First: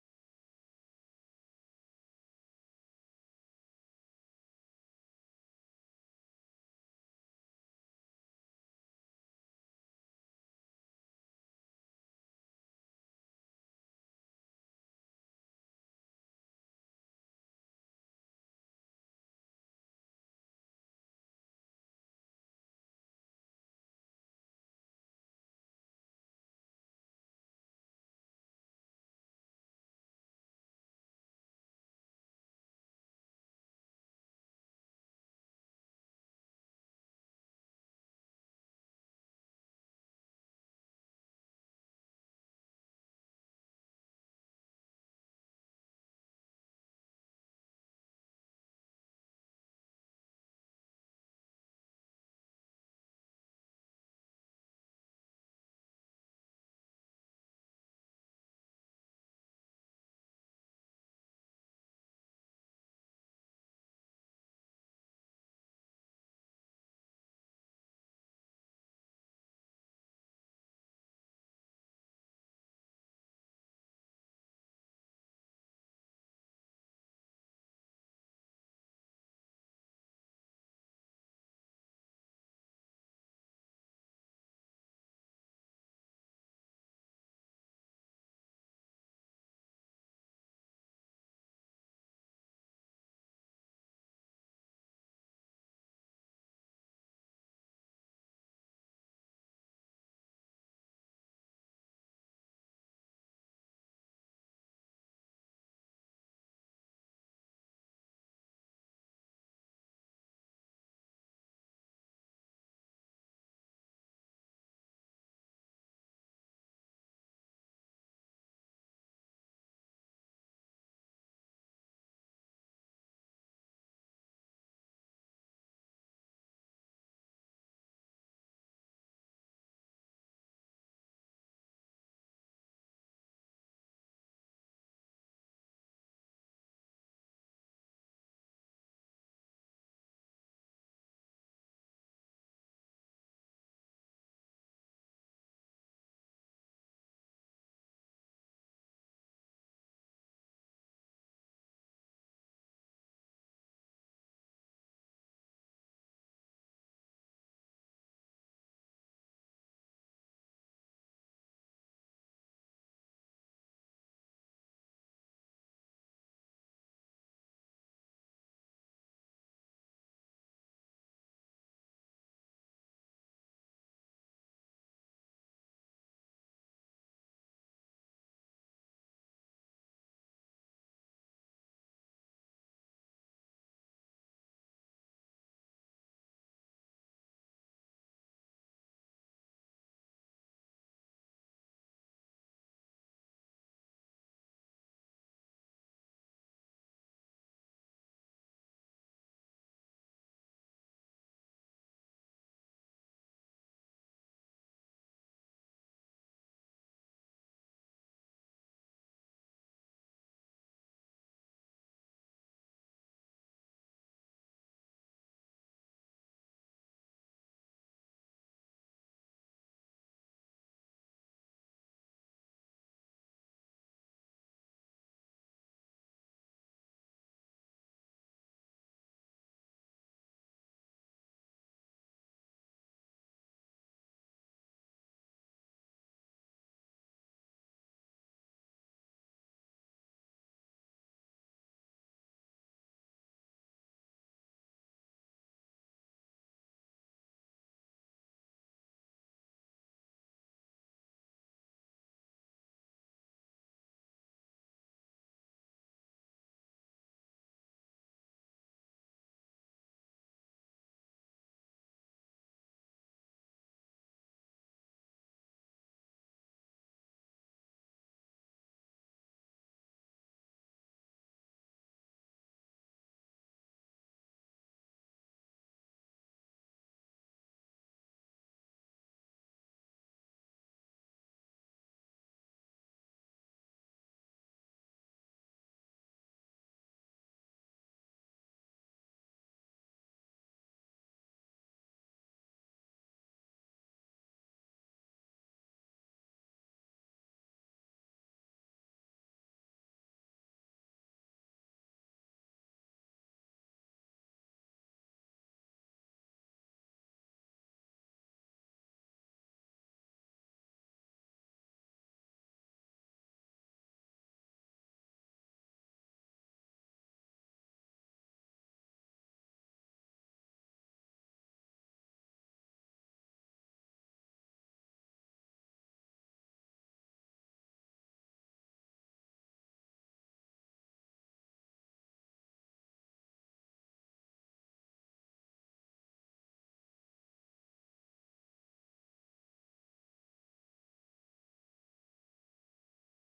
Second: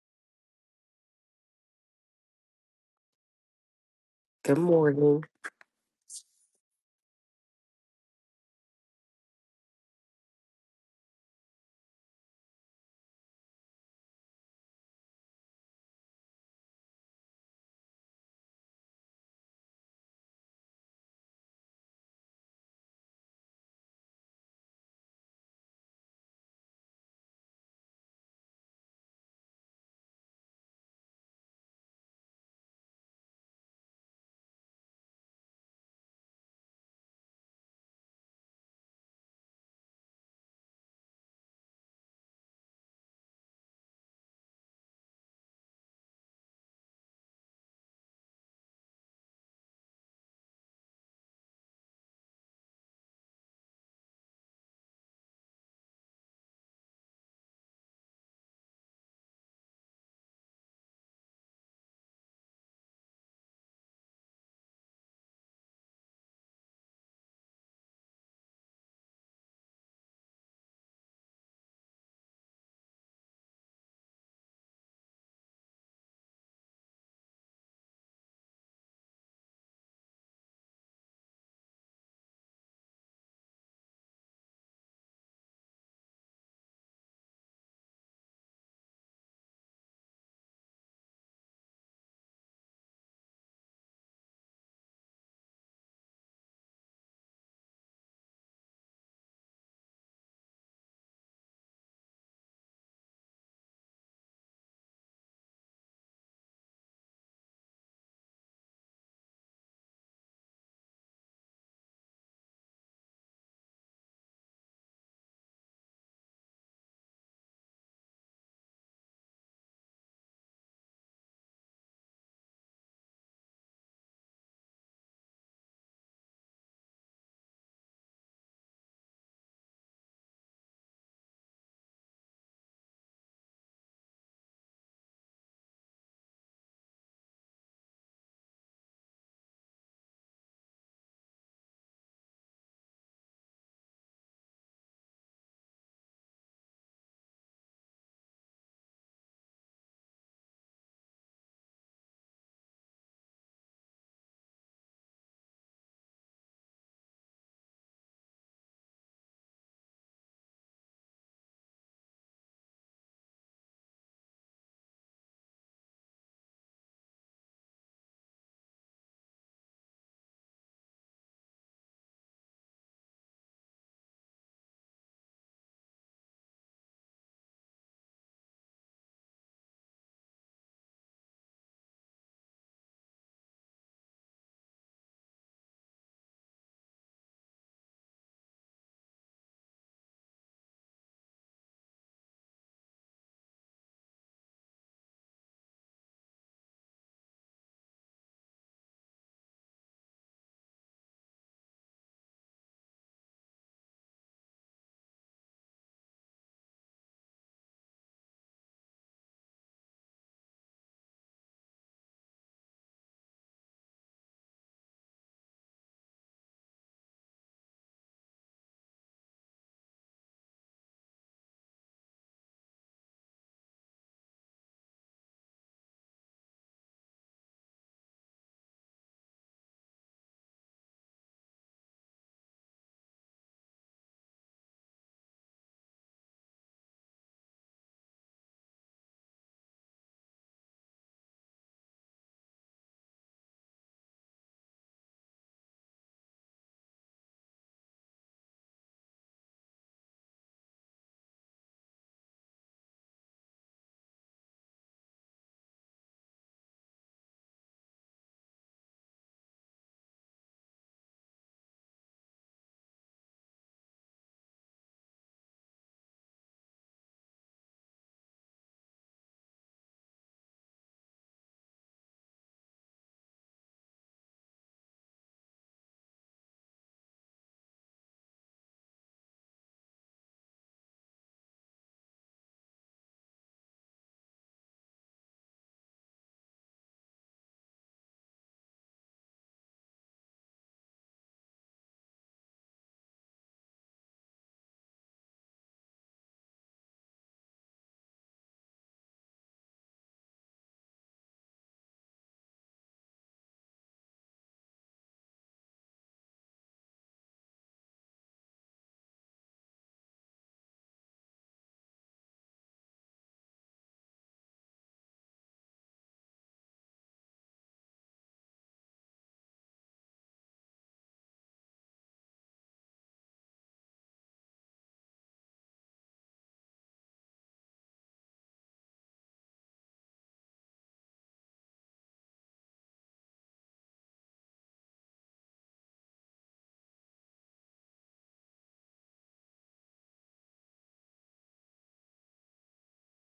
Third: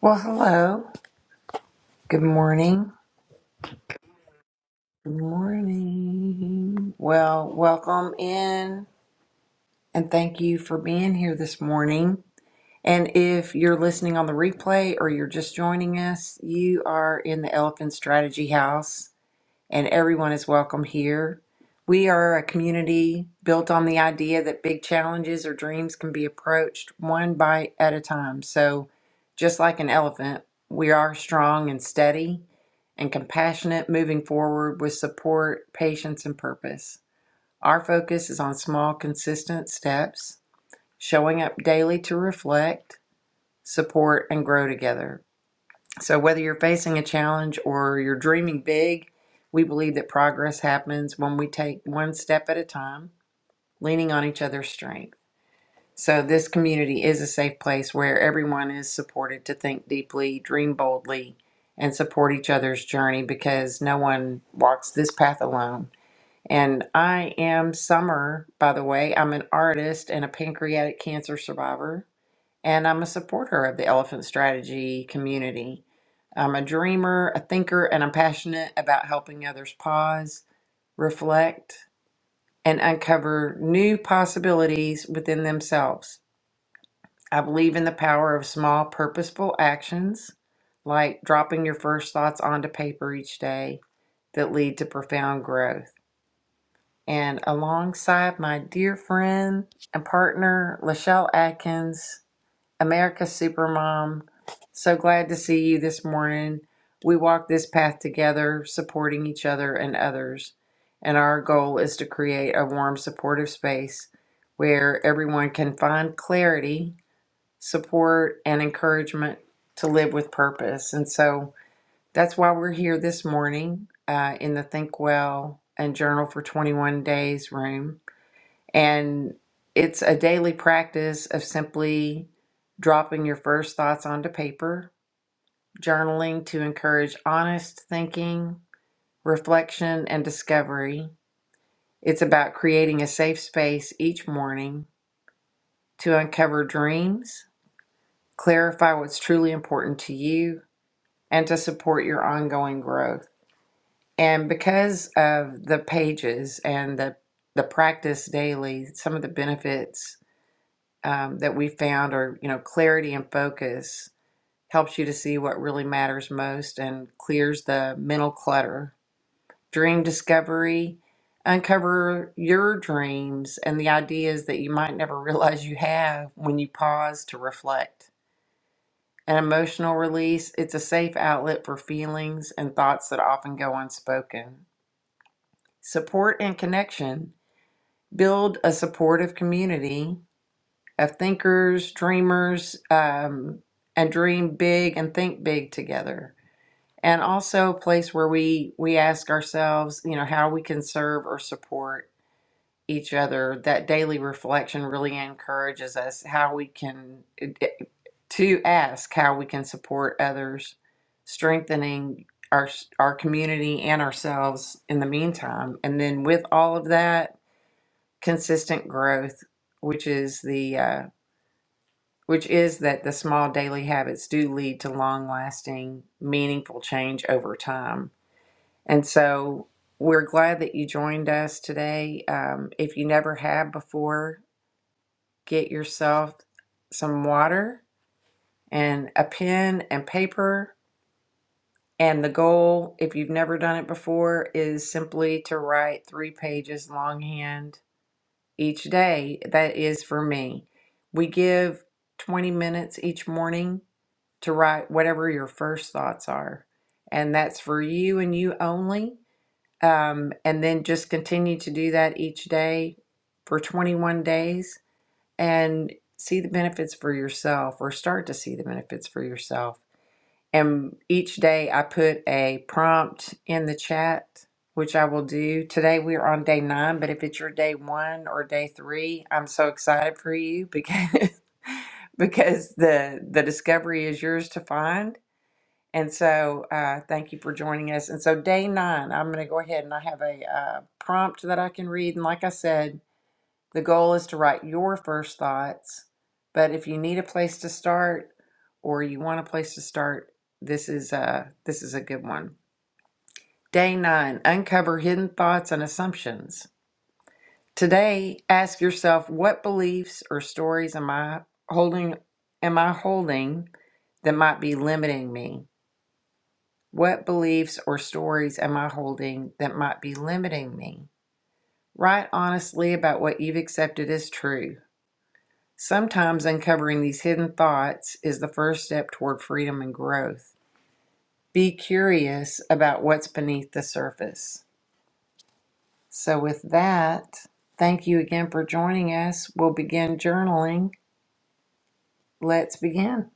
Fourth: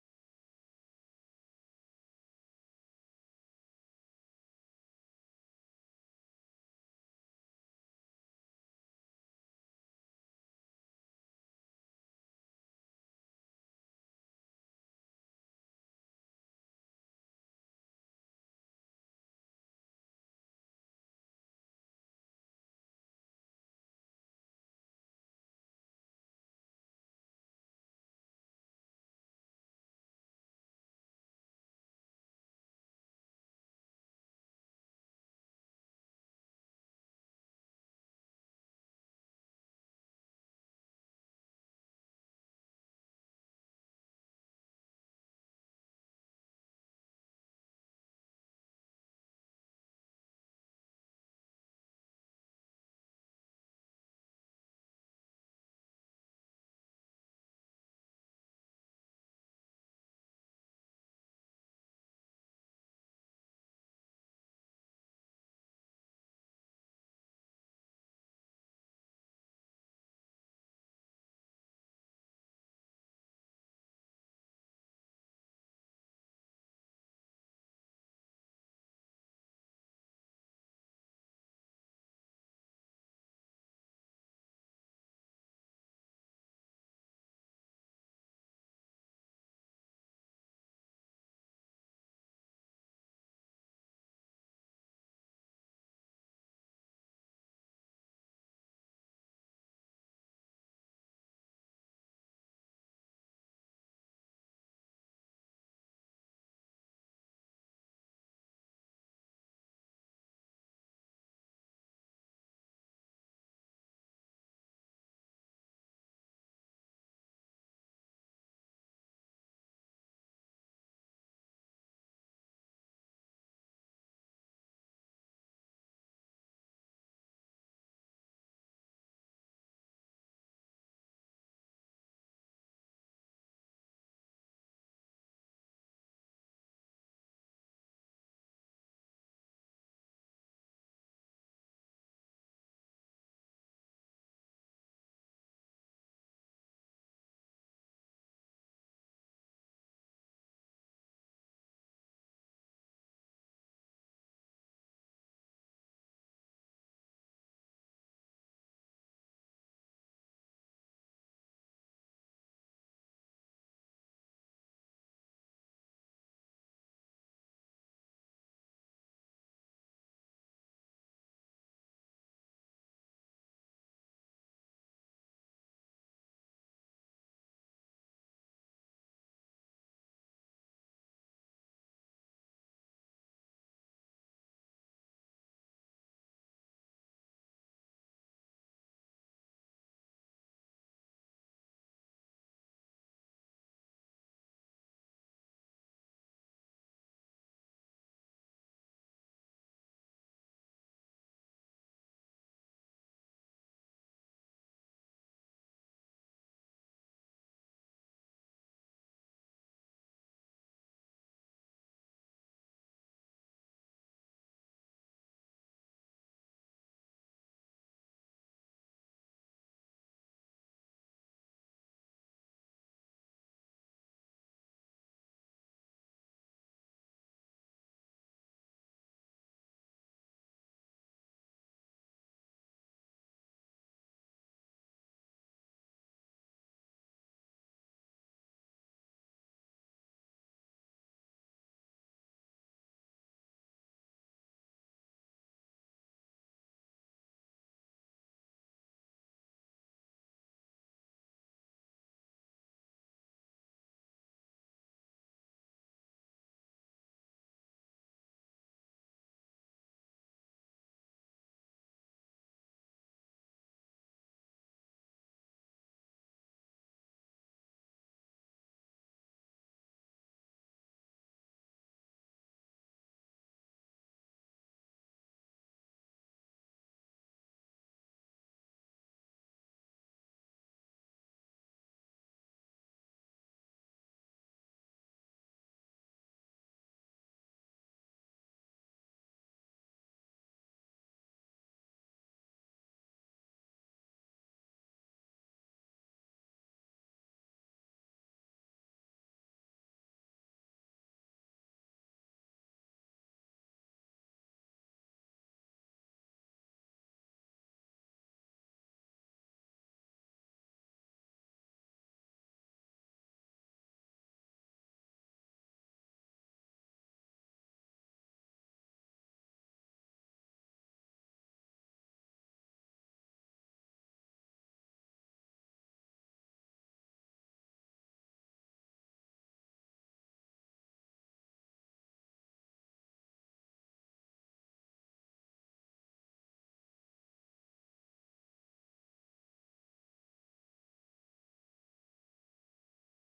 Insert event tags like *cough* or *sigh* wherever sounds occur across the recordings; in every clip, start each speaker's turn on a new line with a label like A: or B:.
A: Well, hello. Good morning.
B: Good
A: Good
B: morning.
A: morning. Well, welcome in and thank you for being here this morning. And if you're listening on the replay or you're just joining us, you are in the Elephant Strategy House. and everyone is welcome here. We are a community built on the idea that big challenges or dreams can be approached one bite at a time. So, just like an elephant, we are strong and steady and compassionate moving forward with support, patience, and purpose. Our focus is on small, consistent steps, showing up daily to reflect, support, and grow together. So, whether you're facing a challenge or you're dreaming big, we believe that progress happens when we take one step at a time, leaning on each other's strength. So, this community is a safe place where everyone is supported to think deeply, dream boldly, and support each other's journey because no one walks this path alone. And I am Summer, by the way. I'm an artist and a pancreatic cancer survivor and I'm a supporter of the elephant strategy community. I'm a dreamer, a thinker, and I'm passionate about helping others pause, reflect, and uncover new possibilities within themselves. I believe in the power of small, purposeful actions, like dropping your first thoughts onto paper each day, that lead to profound growth. And alongside my dear friend and partner, Lachelle Atkins, America Supermom. So glad to see you this morning. We walk this path together, supporting each other and others. And our goal is to create a warm, supportive space where everyone can find clarity, support, and encouragement to live with purpose. And so that's why we're here this morning uh, in the Think Well and Journal for 21 Days room. And it's a daily practice of simply dropping your first thoughts onto paper, journaling to encourage honest thinking, reflection, and discovery. It's about creating a safe space each morning to uncover dreams, clarify what's truly important to you, and to support your ongoing growth. And because of the pages and the the practice daily, some of the benefits um, that we found are, you know, clarity and focus helps you to see what really matters most and clears the mental clutter. Dream discovery, uncover your dreams and the ideas that you might never *laughs* realize you have when you pause to reflect. An emotional release, it's a safe outlet for feelings and thoughts that often go unspoken. Support and connection, build a supportive community of thinkers, dreamers, um, and dream big and think big together. And also a place where we we ask ourselves, you know, how we can serve or support each other. That daily reflection really encourages us how we can to ask how we can support others, strengthening our our community and ourselves in the meantime. And then with all of that, consistent growth, which is the uh, which is that the small daily habits do lead to long lasting, meaningful change over time. And so we're glad that you joined us today. Um, if you never have before, get yourself some water and a pen and paper. And the goal, if you've never done it before, is simply to write three pages longhand each day. That is for me. We give 20 minutes each morning to write whatever your first thoughts are. And that's for you and you only. Um, and then just continue to do that each day for 21 days and see the benefits for yourself or start to see the benefits for yourself. And each day I put a prompt in the chat, which I will do. Today we are on day nine, but if it's your day one or day three, I'm so excited for you because *laughs* because the the discovery is yours to find and so, uh, thank you for joining us. And so, day nine, I'm going to go ahead and I have a uh, prompt that I can read. And like I said, the goal is to write your first thoughts. But if you need a place to start, or you want a place to start, this is a this is a good one. Day nine: uncover hidden thoughts and assumptions. Today, ask yourself what beliefs or stories am I holding? Am I holding that might be limiting me? What beliefs or stories am I holding that might be limiting me? Write honestly about what you've accepted as true. Sometimes uncovering these hidden thoughts is the first step toward freedom and growth. Be curious about what's beneath the surface. So, with that, thank you again for joining us. We'll begin journaling. Let's begin.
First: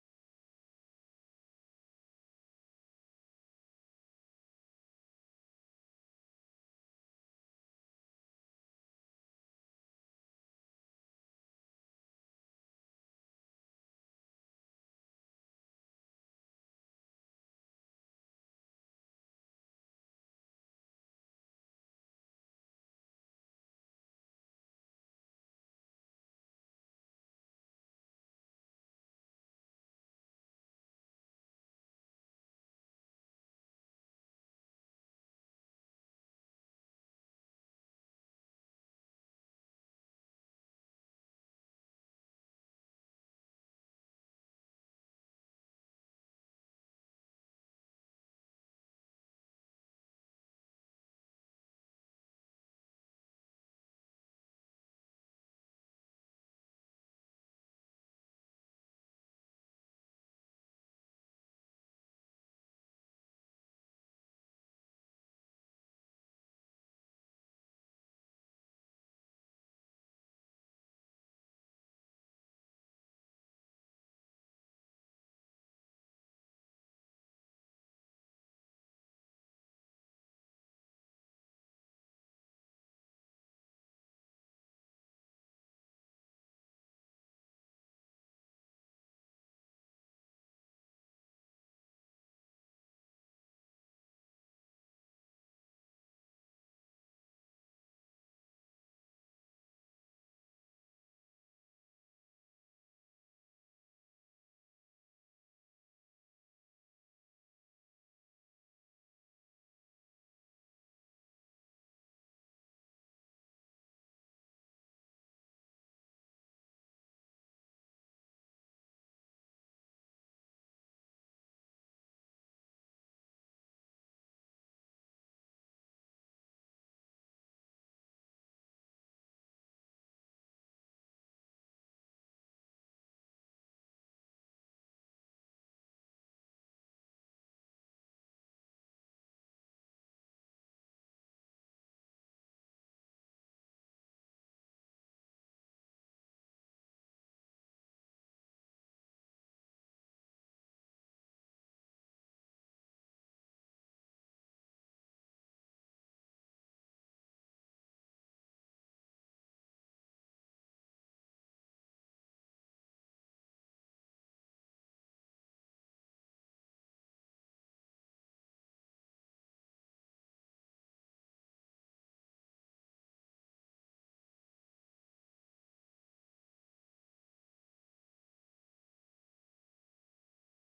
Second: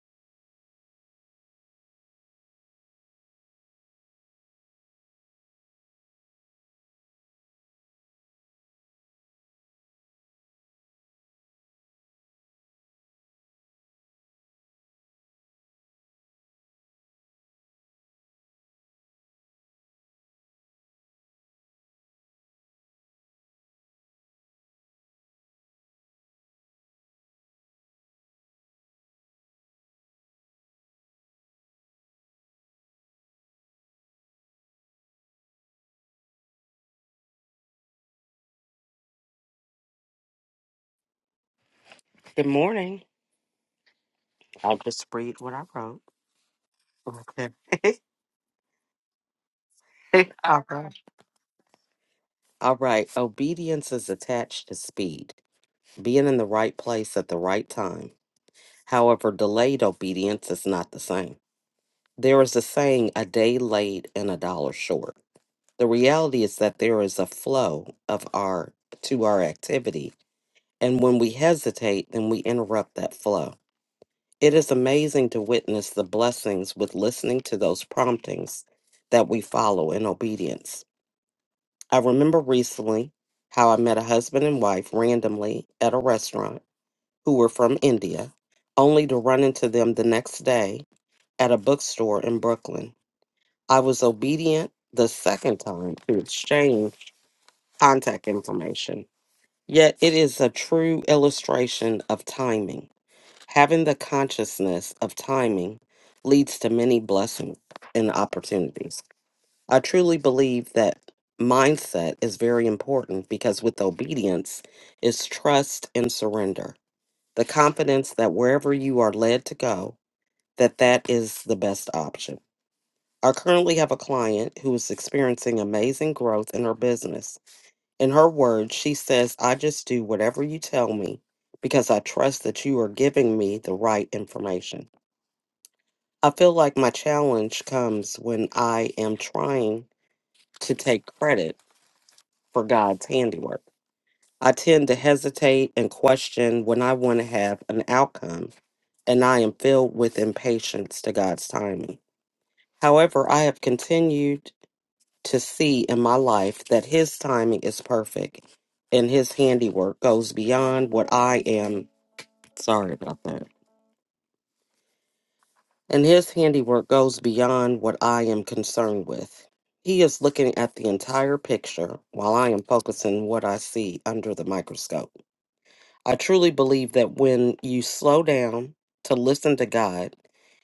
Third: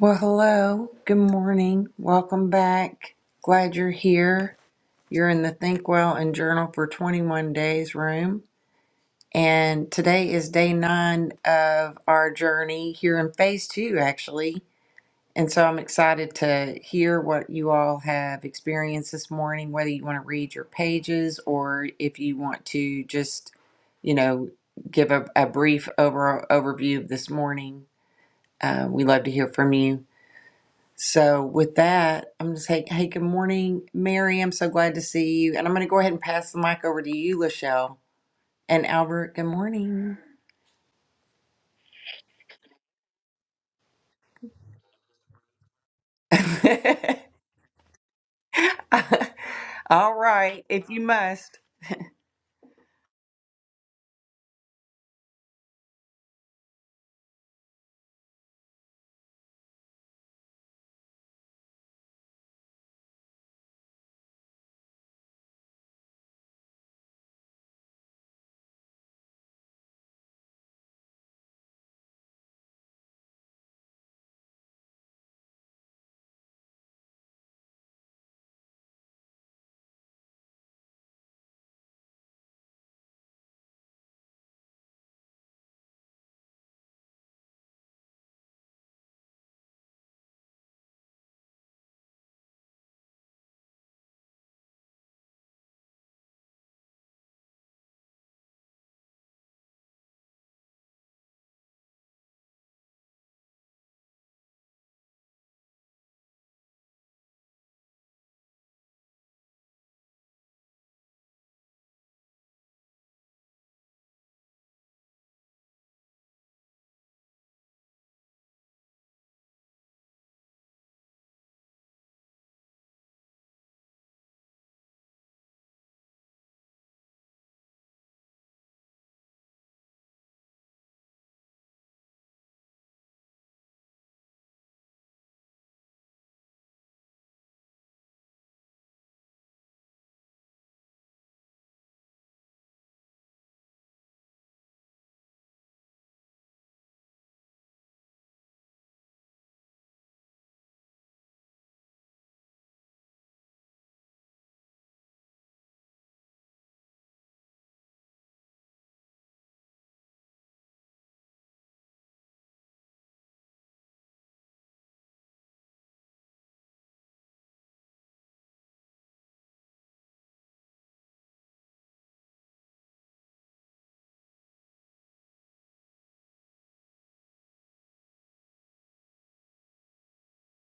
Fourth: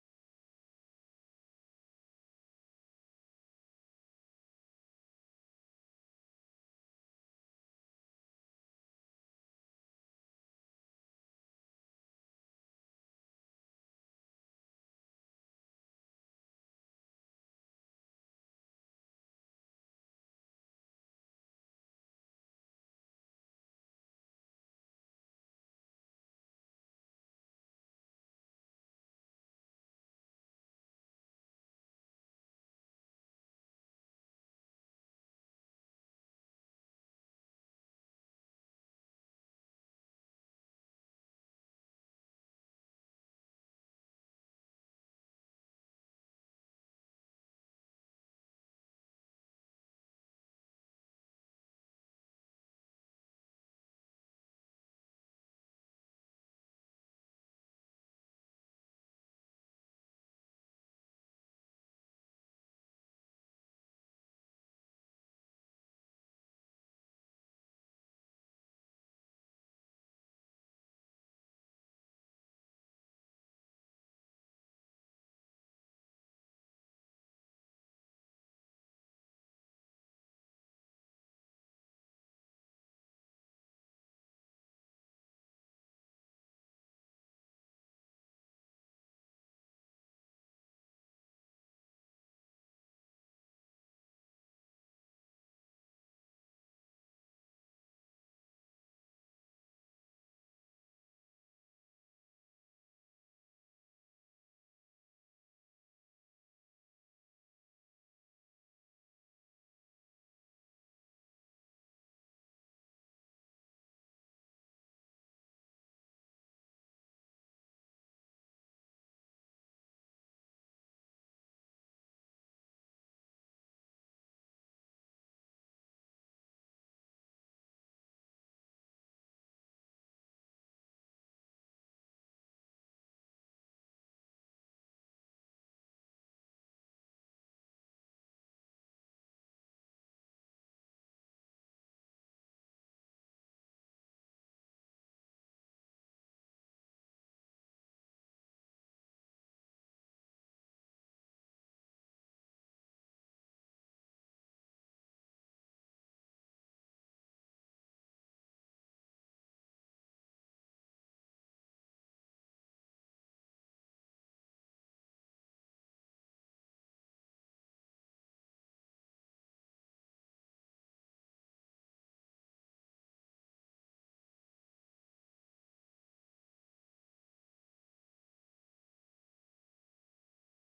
A: Well, hello. Good morning. Welcome back. Glad you're here. You're in the Think Well and Journal for 21 Days room. And today is day nine of our journey here in phase two, actually. And so I'm excited to hear what you all have experienced this morning, whether you want to read your pages or if you want to just, you know, give a, a brief over, overview of this morning. Uh, we love to hear from you. So with that, I'm just hey, hey, good morning, Mary. I'm so glad to see you. And I'm going to go ahead and pass the mic over to you, Lachelle. And Albert, good morning.
B: Good morning. I'll just read what I wrote.
A: *laughs*
B: Okay. *laughs*
A: All
B: All
A: right, if
B: right.
A: you must.
B: All right. Obedience is attached to speed, being in the right place at the right time. However, delayed obedience is not the same. There is a saying, a day late and a dollar short. The reality is that there is a flow of our to our activity. And when we hesitate, then we interrupt that flow. It is amazing to witness the blessings with listening to those promptings that we follow in obedience. I remember recently how I met a husband and wife randomly at a restaurant who were from India, only to run into them the next day at a bookstore in Brooklyn. I was obedient the second time to exchange contact information. Yet it is a true illustration of timing. Having the consciousness of timing leads to many blessings and opportunities. I truly believe that mindset is very important because with obedience is trust and surrender. The confidence that wherever you are led to go, that that is the best option. I currently have a client who is experiencing amazing growth in her business. In her words, she says, "I just do whatever you tell me because I trust that you are giving me the right information." I feel like my challenge comes when I am trying to take credit for God's handiwork. I tend to hesitate and question when I want to have an outcome, and I am filled with impatience to God's timing. However, I have continued to see in my life that His timing is perfect and His handiwork goes beyond what I am. Sorry about that and his handiwork goes beyond what I am concerned with. He is looking at the entire picture while I am focusing what I see under the microscope. I truly believe that when you slow down to listen to God,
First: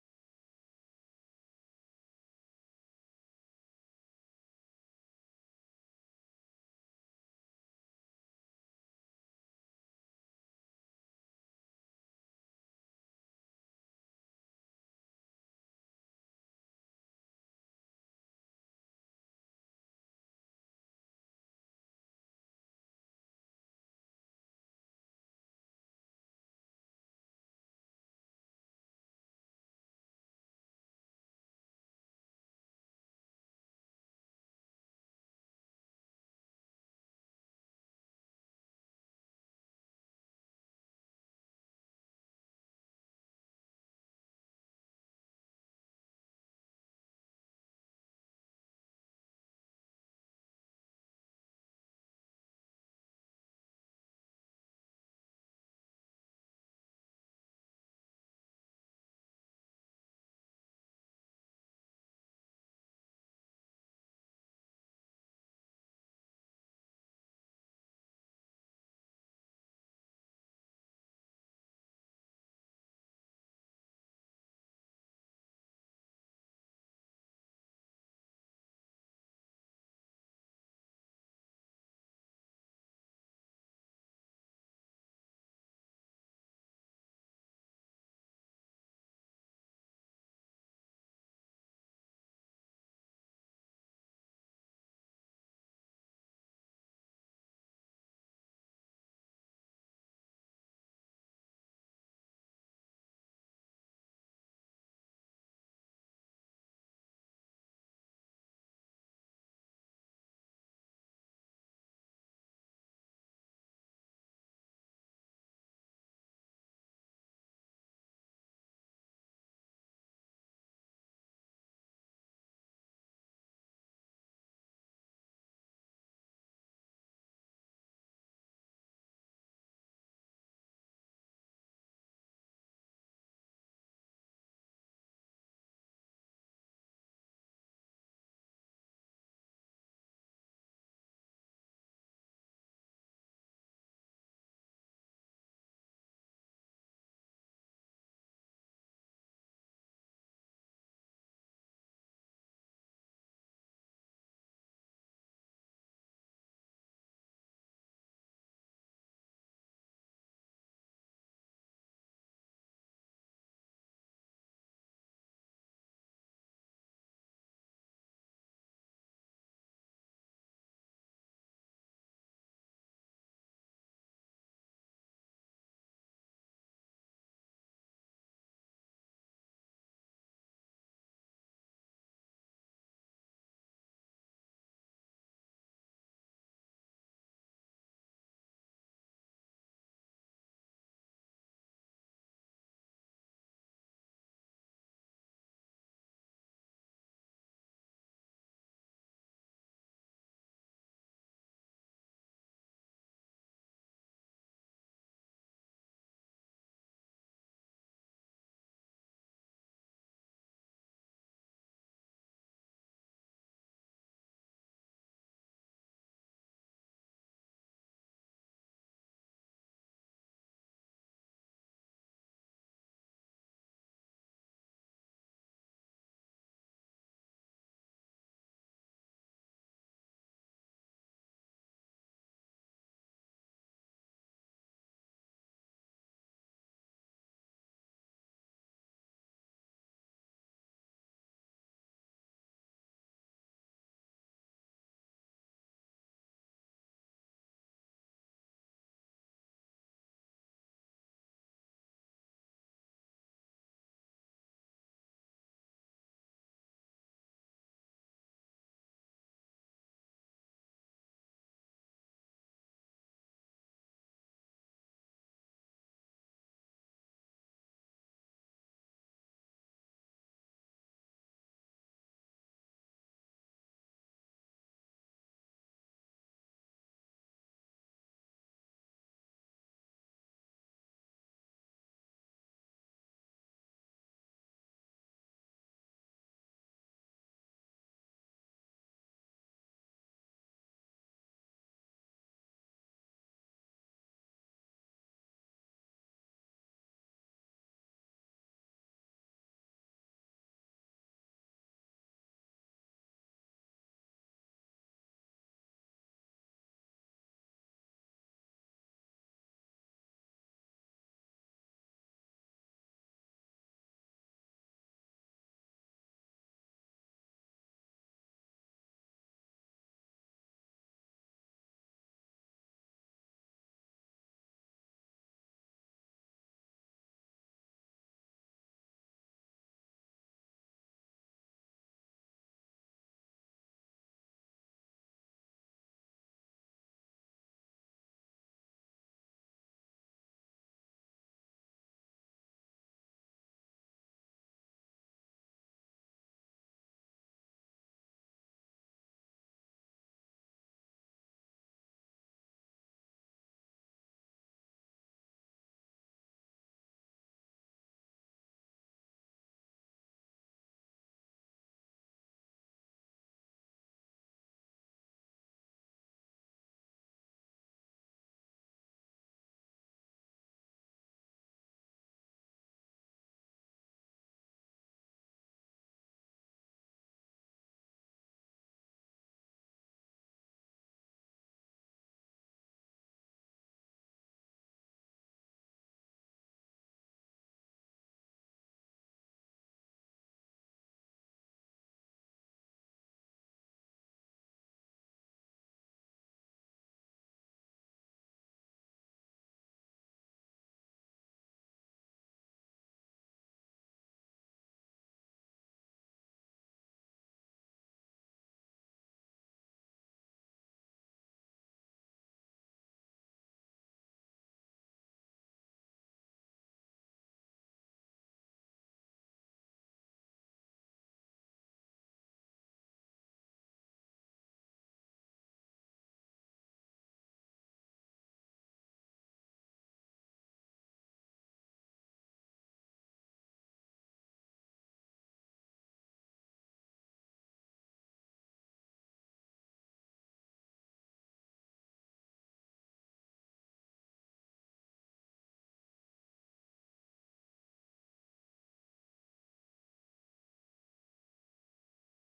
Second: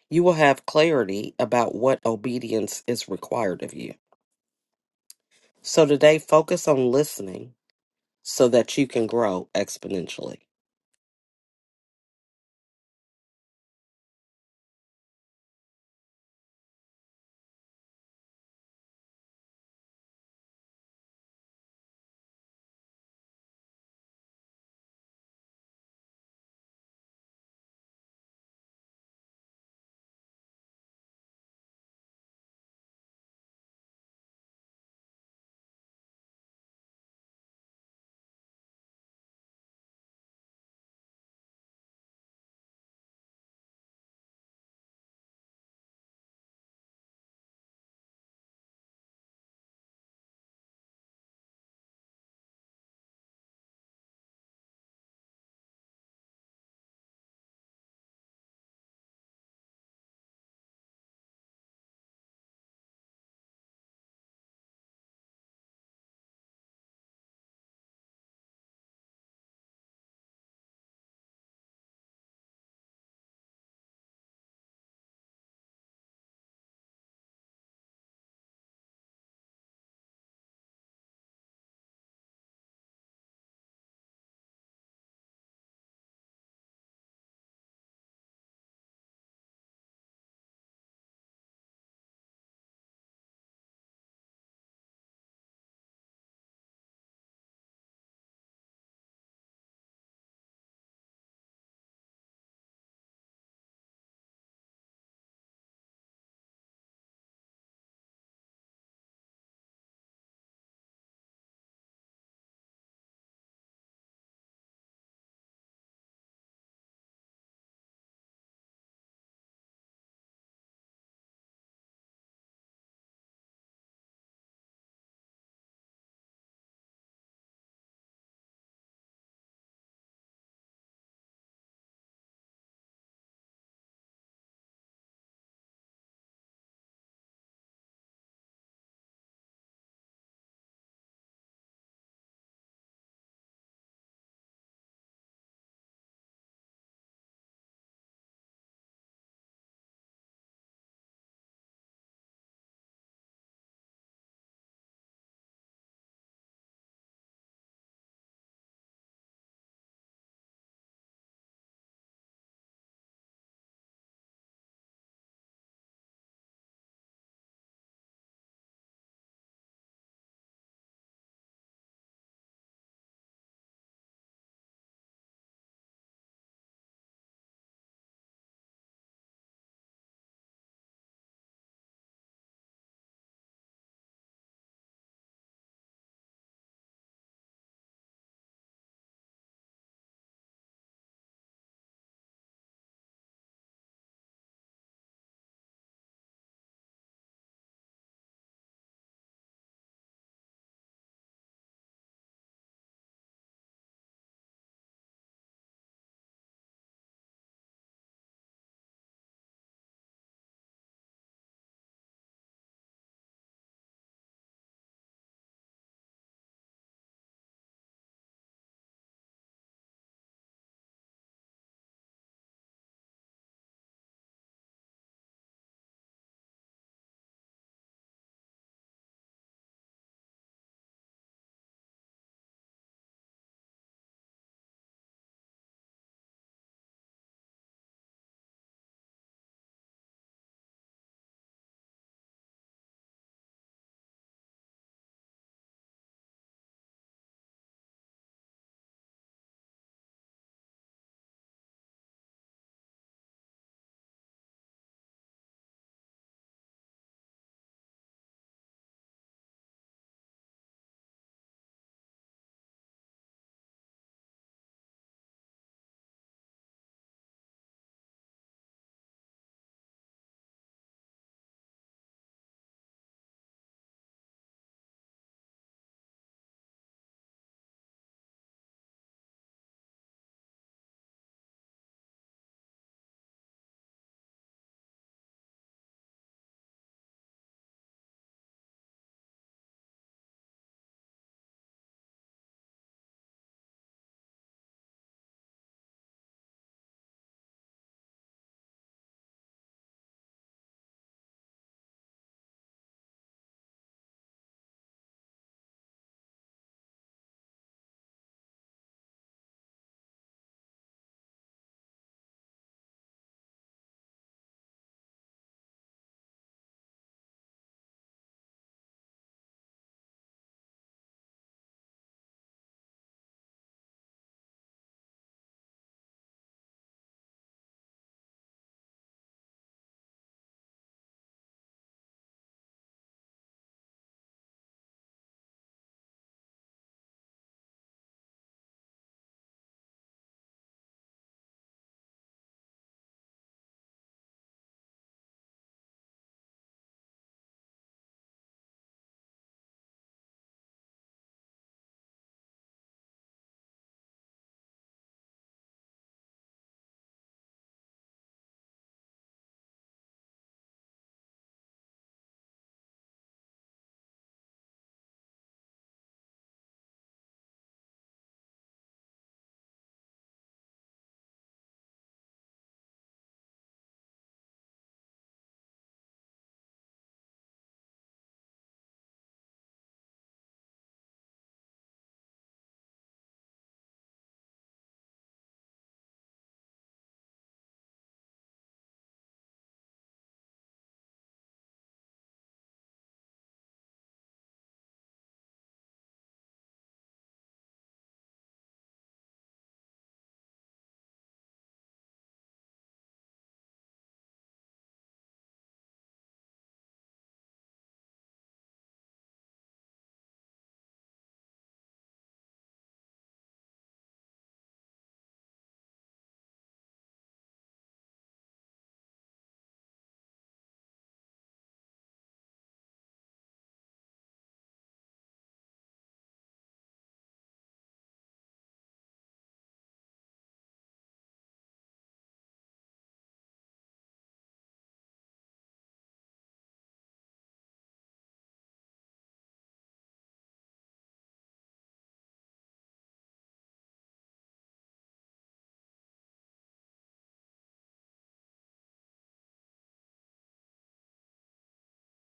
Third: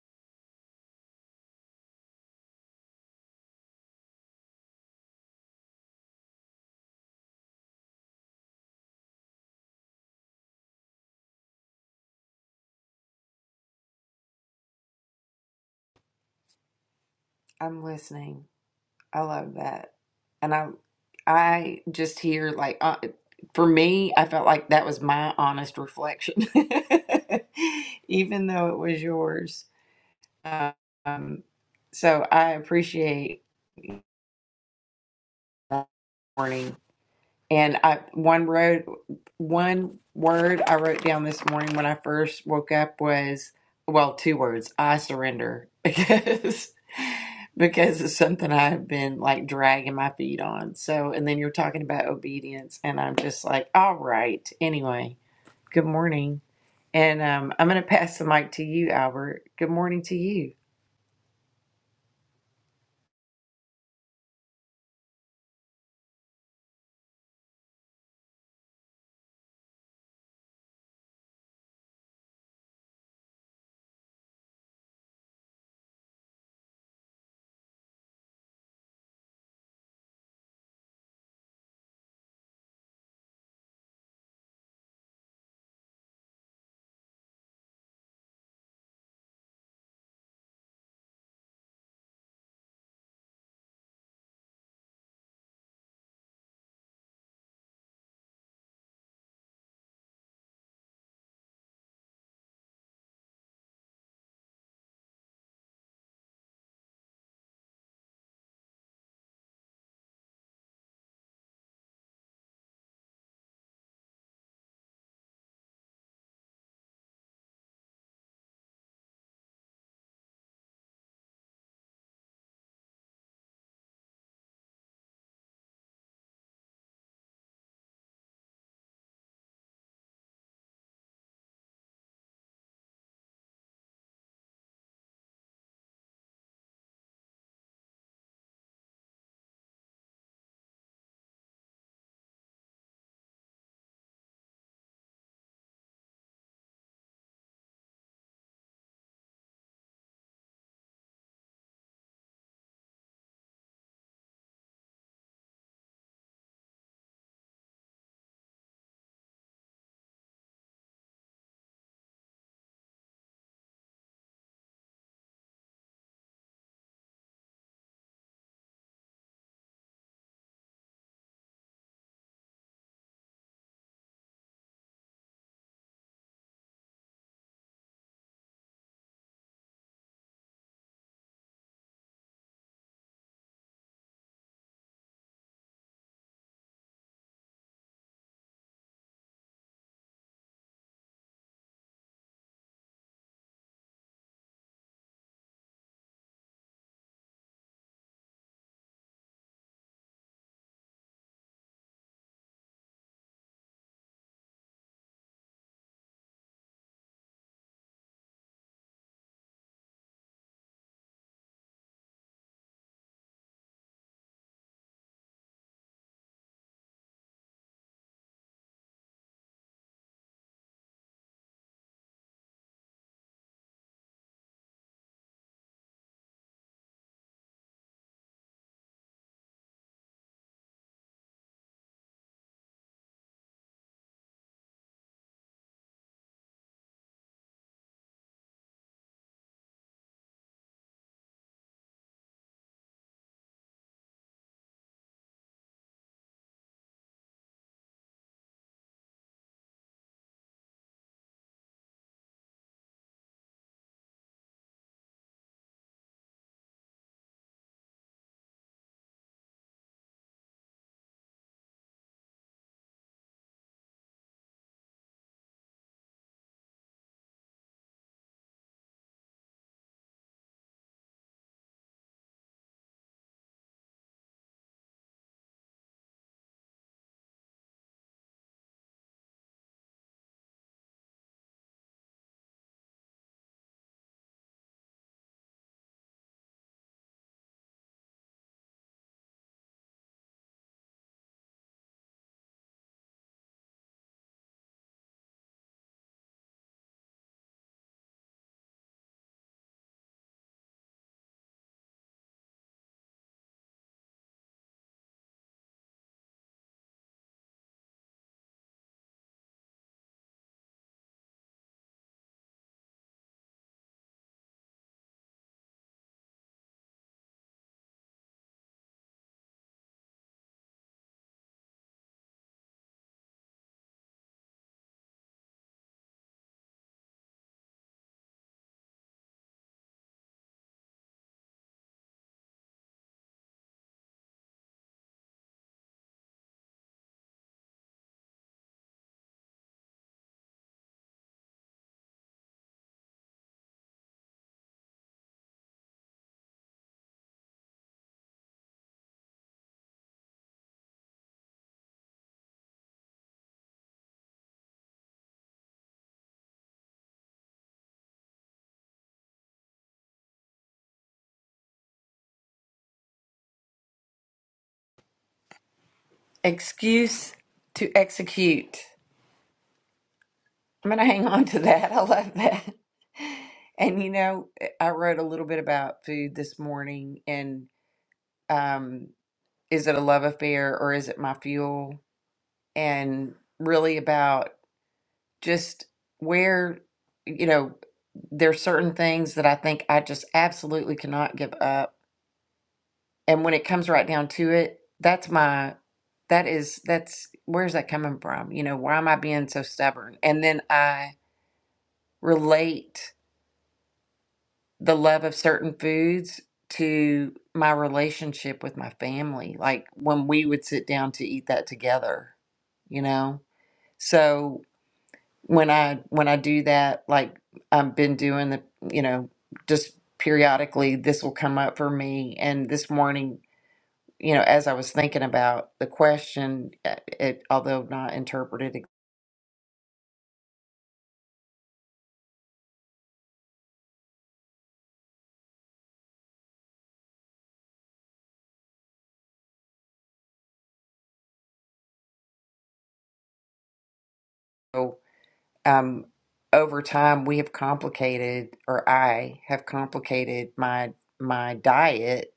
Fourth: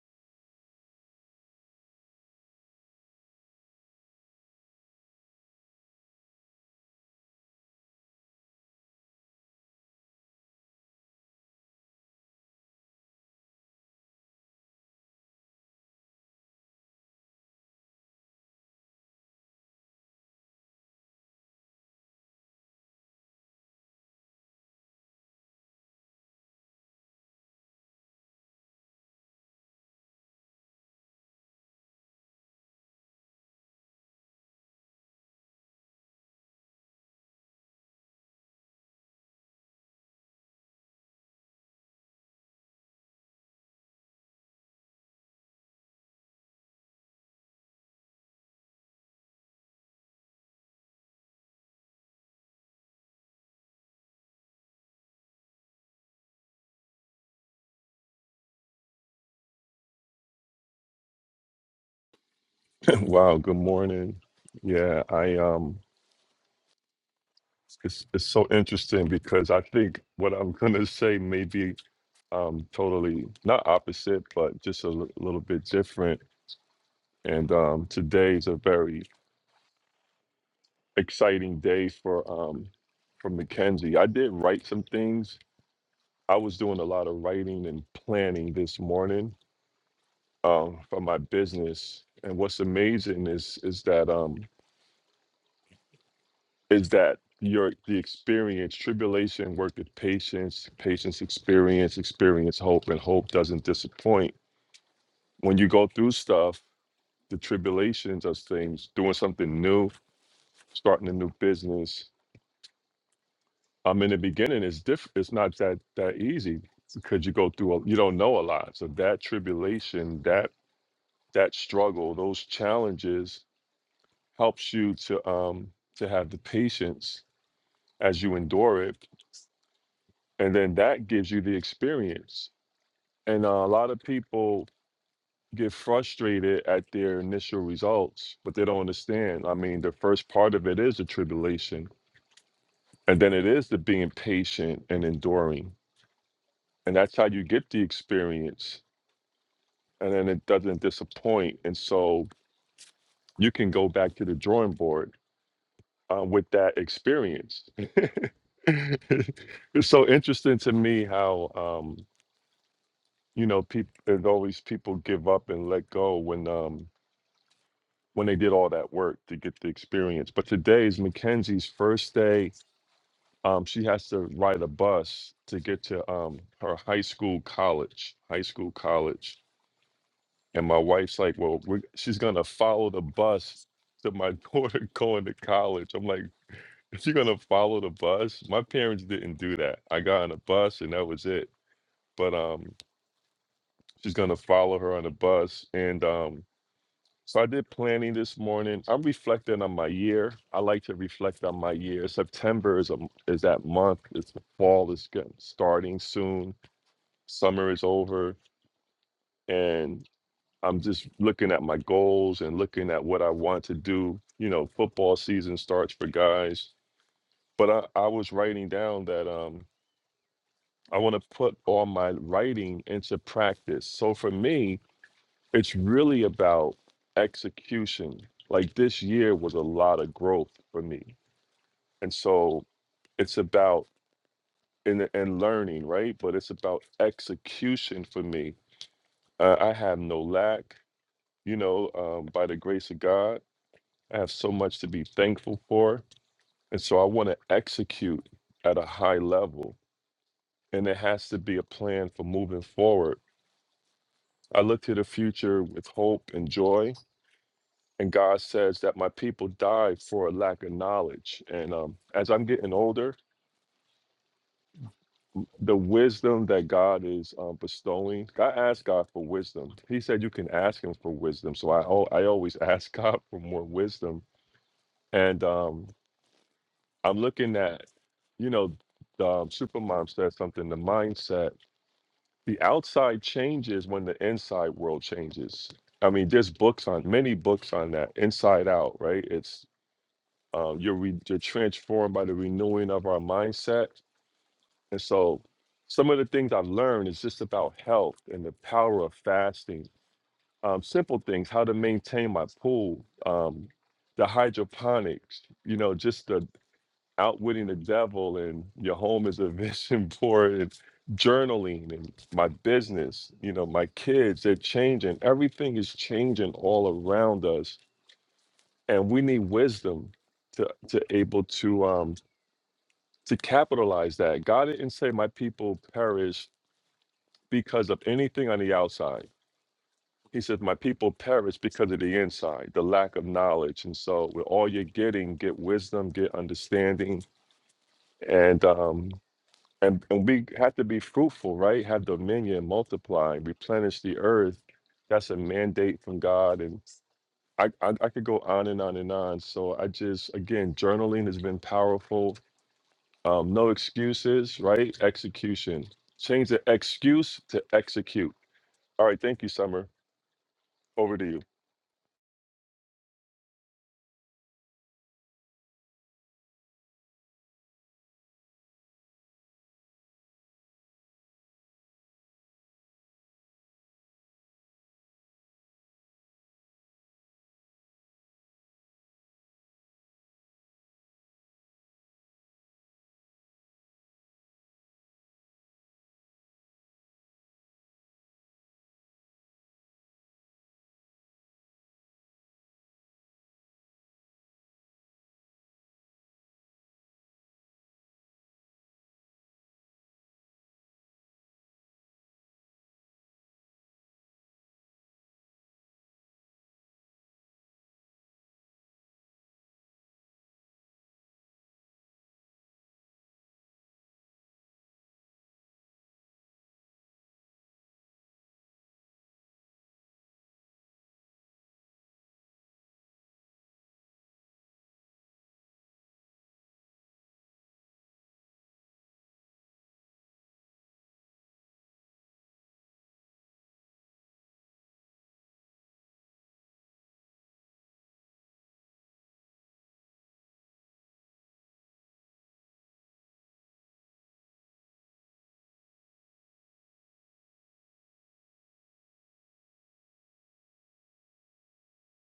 B: you will have clarity about what obedience is required of you. So today, focus on listening so that you can grow exponentially.
A: I'm listening. I love that. And I I just hear like uh, for me, I felt like that was my honest reflection. *laughs* Even though it was yours. Um, so I appreciate warning. And I one road one word I wrote down this morning when I first woke up was well, two words, I surrender *laughs* because because it's something I've been like dragging my feet on. So and then you're talking about obedience and I'm just like, all right. Anyway, good morning. And um, I'm gonna pass the mic to you, Albert. Good morning to you.
C: Wow, good morning. Yeah, I um it's it's so interesting because I think what I'm gonna say may be um totally not opposite, but just a li- little bit different. And um today's a very exciting day for um for Mackenzie. I did write some things. I was doing a lot of writing and planning this morning um for my business. And what's amazing is is that um is that your the experience tribulation worketh patience patience experience experience hope and hope doesn't disappoint when you go through stuff the tribulations of things doing something new starting a new business i in the beginning It's different it's not that that easy because you go through a, you don't know a lot so that tribulation that that struggle those challenges helps you to um to have the patience as you endure it and then that gives you the experience. And uh, a lot of people get frustrated at their initial results, but they don't understand. I mean, the first part of it is the tribulation, and then it is the being patient and enduring, and that's how you get the experience. And then it doesn't disappoint, and so you can go back to the drawing board uh, with that experience. *laughs* it's so interesting to me how um, you know people. There's always people give up and let go when um, when they did all that work to get the experience. But today is Mackenzie's first day. Um, she has to ride a bus to get to um, her high school college, high school college. And my wife's like, well, we're, she's going to follow the bus to my *laughs* daughter going to college. I'm like, you going to follow the bus? My parents didn't do that. I got on a bus and that was it. But um, she's going to follow her on a bus. And um, So I did planning this morning. I'm reflecting on my year. I like to reflect on my year. September is a is that month. It's the fall is getting starting soon. Summer is over, and I'm just looking at my goals and looking at what I want to do. You know, football season starts for guys, but I, I was writing down that um I want to put all my writing into practice. So for me, it's really about execution. Like this year was a lot of growth for me. And so it's about and and learning, right? But it's about execution for me. Uh, I have no lack, you know, um, by the grace of God. I have so much to be thankful for. And so I want to execute at a high level. And there has to be a plan for moving forward. I look to the future with hope and joy and God says that my people die for a lack of knowledge. And um, as I'm getting older, the wisdom that God is um, bestowing, I asked God for wisdom. He said you can ask Him for wisdom, so I al- I always *laughs* ask God for more wisdom. And um, I'm looking at, you know, the, um, Supermom said something. The mindset, the outside changes when the inside world changes. I mean, there's books on many books on that, Inside Out, right? It's um, you're re- you're transformed by the renewing of our mindset. And so, some of the things I've learned is just about health and the power of fasting. Um, simple things, how to maintain my pool, um, the hydroponics. You know, just the outwitting the devil, and your home is a *laughs* vision board, and journaling, and my business. You know, my kids, they're changing. Everything is changing all around us, and we need wisdom to to able to um to capitalize that. God didn't say, My people perish because of anything on the outside. He said My people perish because of the inside, the lack of knowledge. And so, with all you're getting, get wisdom, get understanding. And, um, and, and we have to be fruitful, right? Have dominion, multiply, replenish the earth. That's a mandate from God. And I, I, I could go on and on and on. So I just, again, journaling has been powerful Um, no excuses, right? Execution. Change the excuse to execute. All right, thank you, Summer. Over to you.
A: Excuse to execute. I'm going to hang on to that. *laughs* I love that. And you know, eh, I wrote a little bit about food this morning and um, is it a love affair or is it my fuel? And really about just where, you know, there's certain things that I think I just absolutely cannot give up. And when it comes right down to it, that's my that is that's where's that coming from? You know, why am I being so stubborn? And then I relate the love of certain foods to my relationship with my family, like when we would sit down to eat that together, you know? So when I when I do that, like I've been doing the, you know, just periodically this will come up for me and this morning, you know, as I was thinking about the question, uh, it although not interpreted um, over time we have complicated or i have complicated my my diet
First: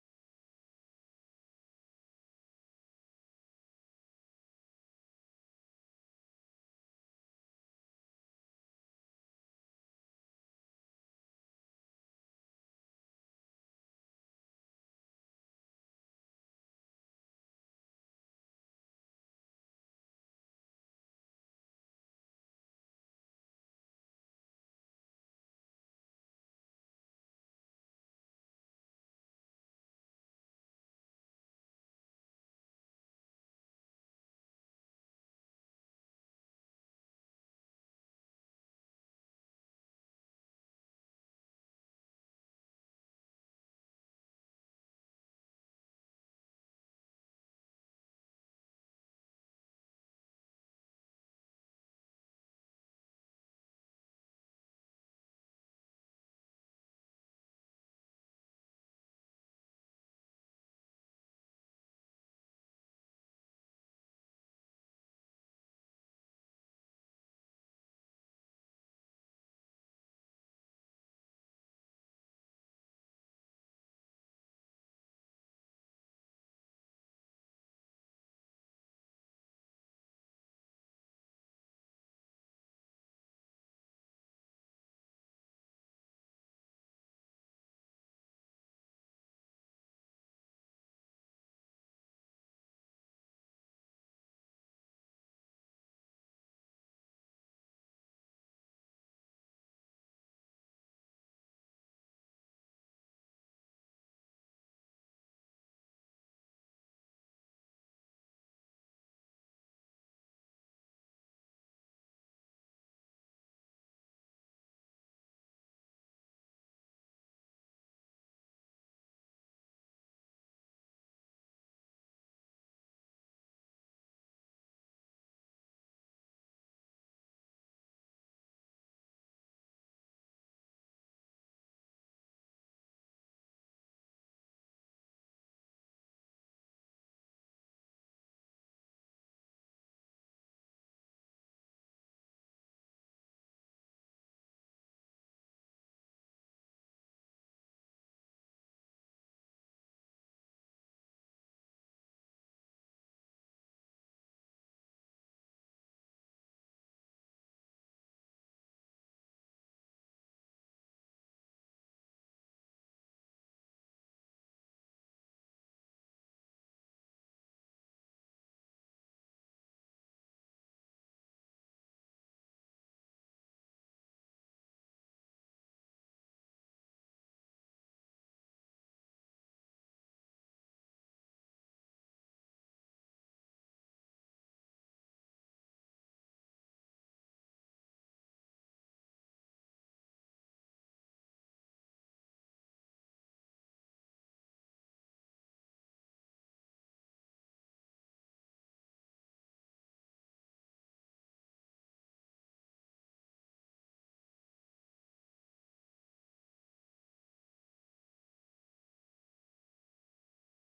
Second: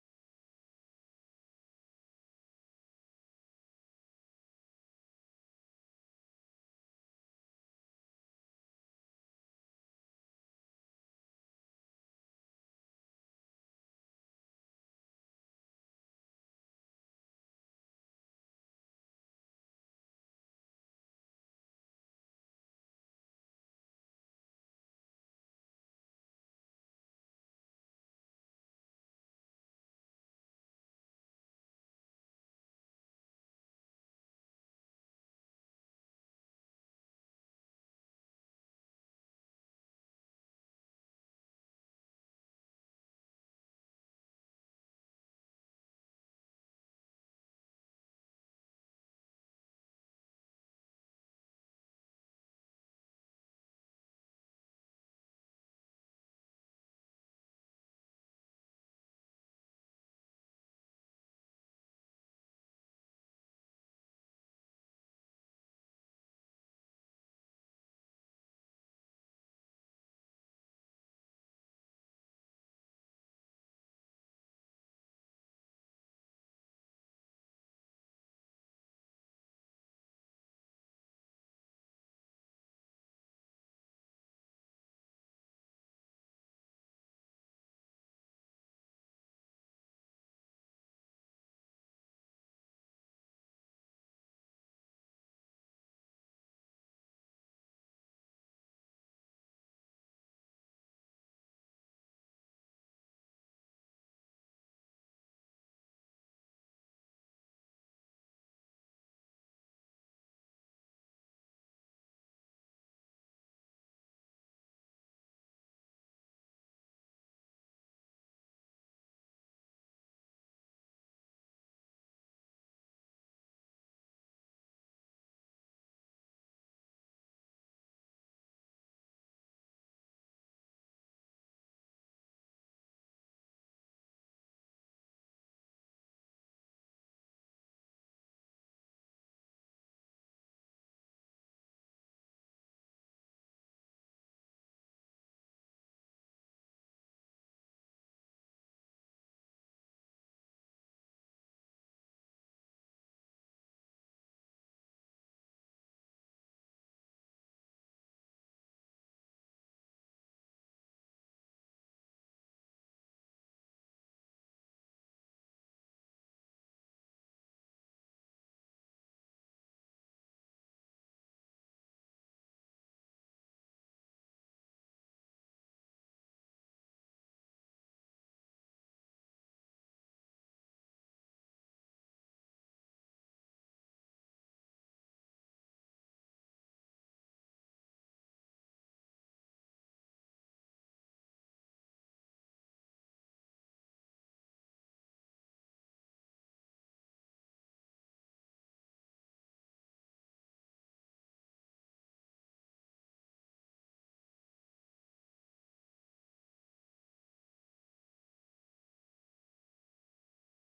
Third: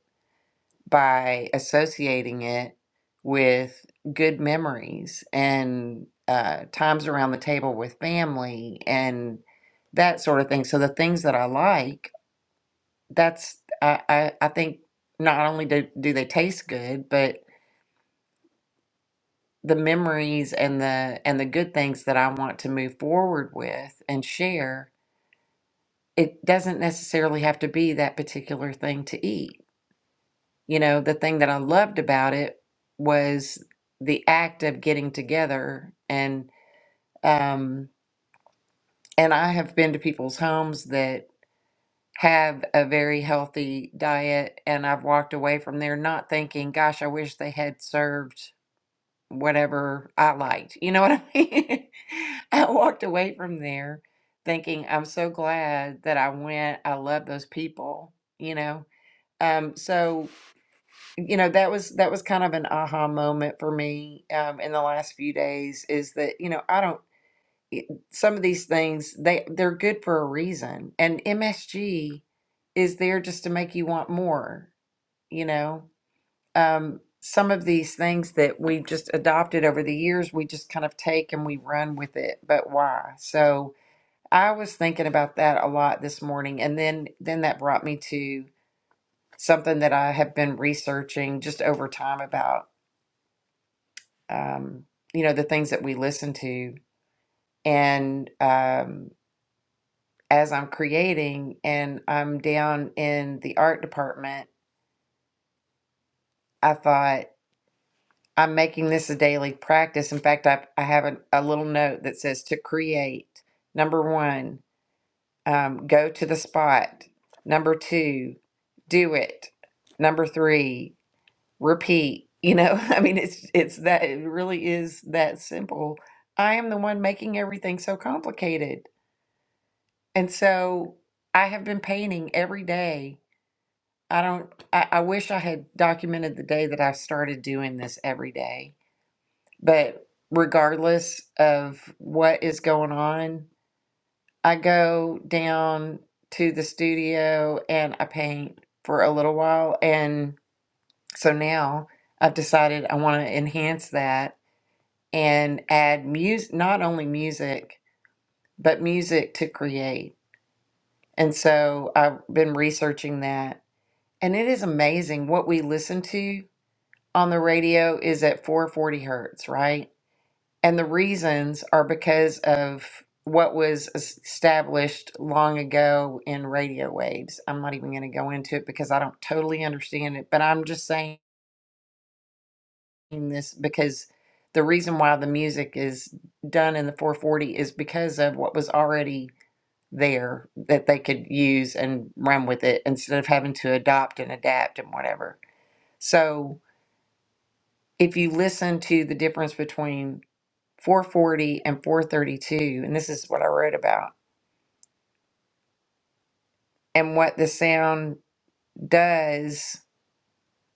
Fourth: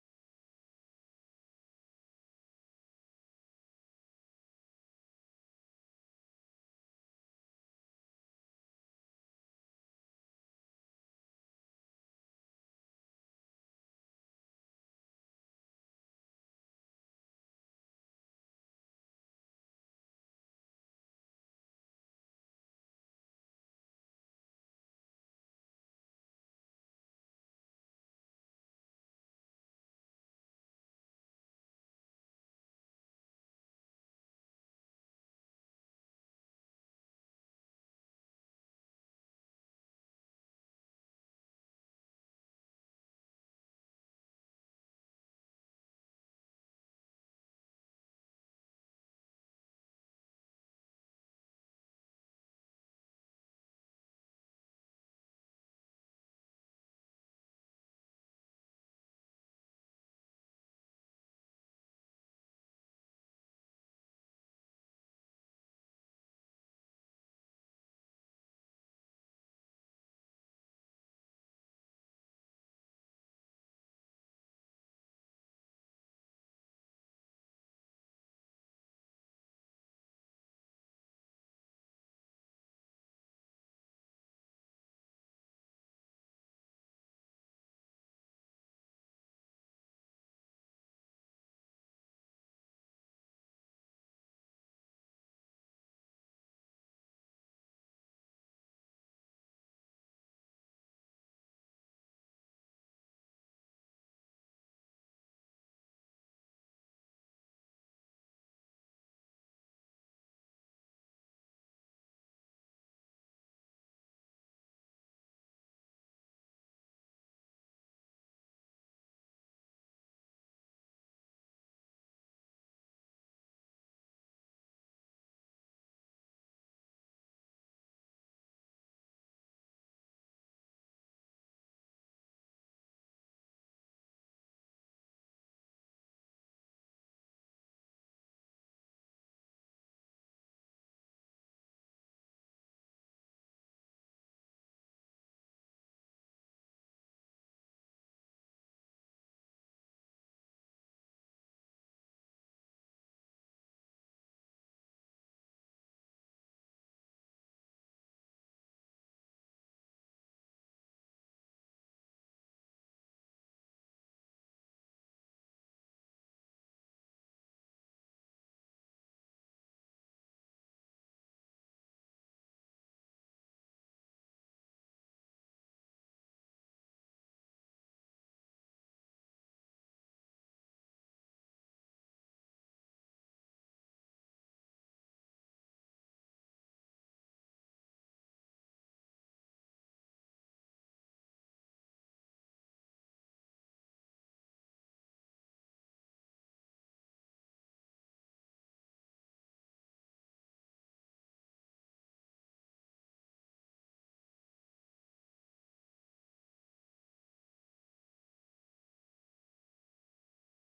A: by associating it with good memories and uh, times around the table with family and that sort of thing so the things that i like that's i i, I think not only do, do they taste good but the memories and the and the good things that i want to move forward with and share it doesn't necessarily have to be that particular thing to eat. You know, the thing that I loved about it was the act of getting together and um and I have been to people's homes that have a very healthy diet and I've walked away from there not thinking, gosh, I wish they had served whatever I liked. You know what I mean? *laughs* I walked away from there thinking, I'm so glad that I went. I love those people, you know Um, so you know that was that was kind of an aha moment for me um, in the last few days is that you know I don't it- some of these things they they're good for a reason and MSG is there just to make you want more you know um, some of these things that we've just adopted over the years we just kind of take and we run with it but why so I was thinking about that a lot this morning and then then that brought me to something that I have been researching just over time about, um, you know, the things that we listen to. And um, as I'm creating and I'm down in the art department, I thought, I'm making this a daily practice. In fact, I, I have a, a little note that says to create. Number one, um, go to the spot. Number two, do it. Number three, repeat you know *laughs* i mean it's it's that it really is that simple i am the one making everything so complicated and so i have been painting every day i don't i, I wish i had documented the day that i started doing this every day but regardless of what is going on i go down to the studio and i paint for a little while and so now i've decided i want to enhance that and add music, not only music, but music to create. And so I've been researching that. And it is amazing what we listen to on the radio is at 440 hertz, right? And the reasons are because of what was established long ago in radio waves. I'm not even going to go into it because I don't totally understand it, but I'm just saying in this because the reason why the music is done in the 440 is because of what was already there that they could use and run with it instead of having to adopt and adapt and whatever. So if you listen to the difference between 440 and 432, and this is what I wrote about, and what the sound does,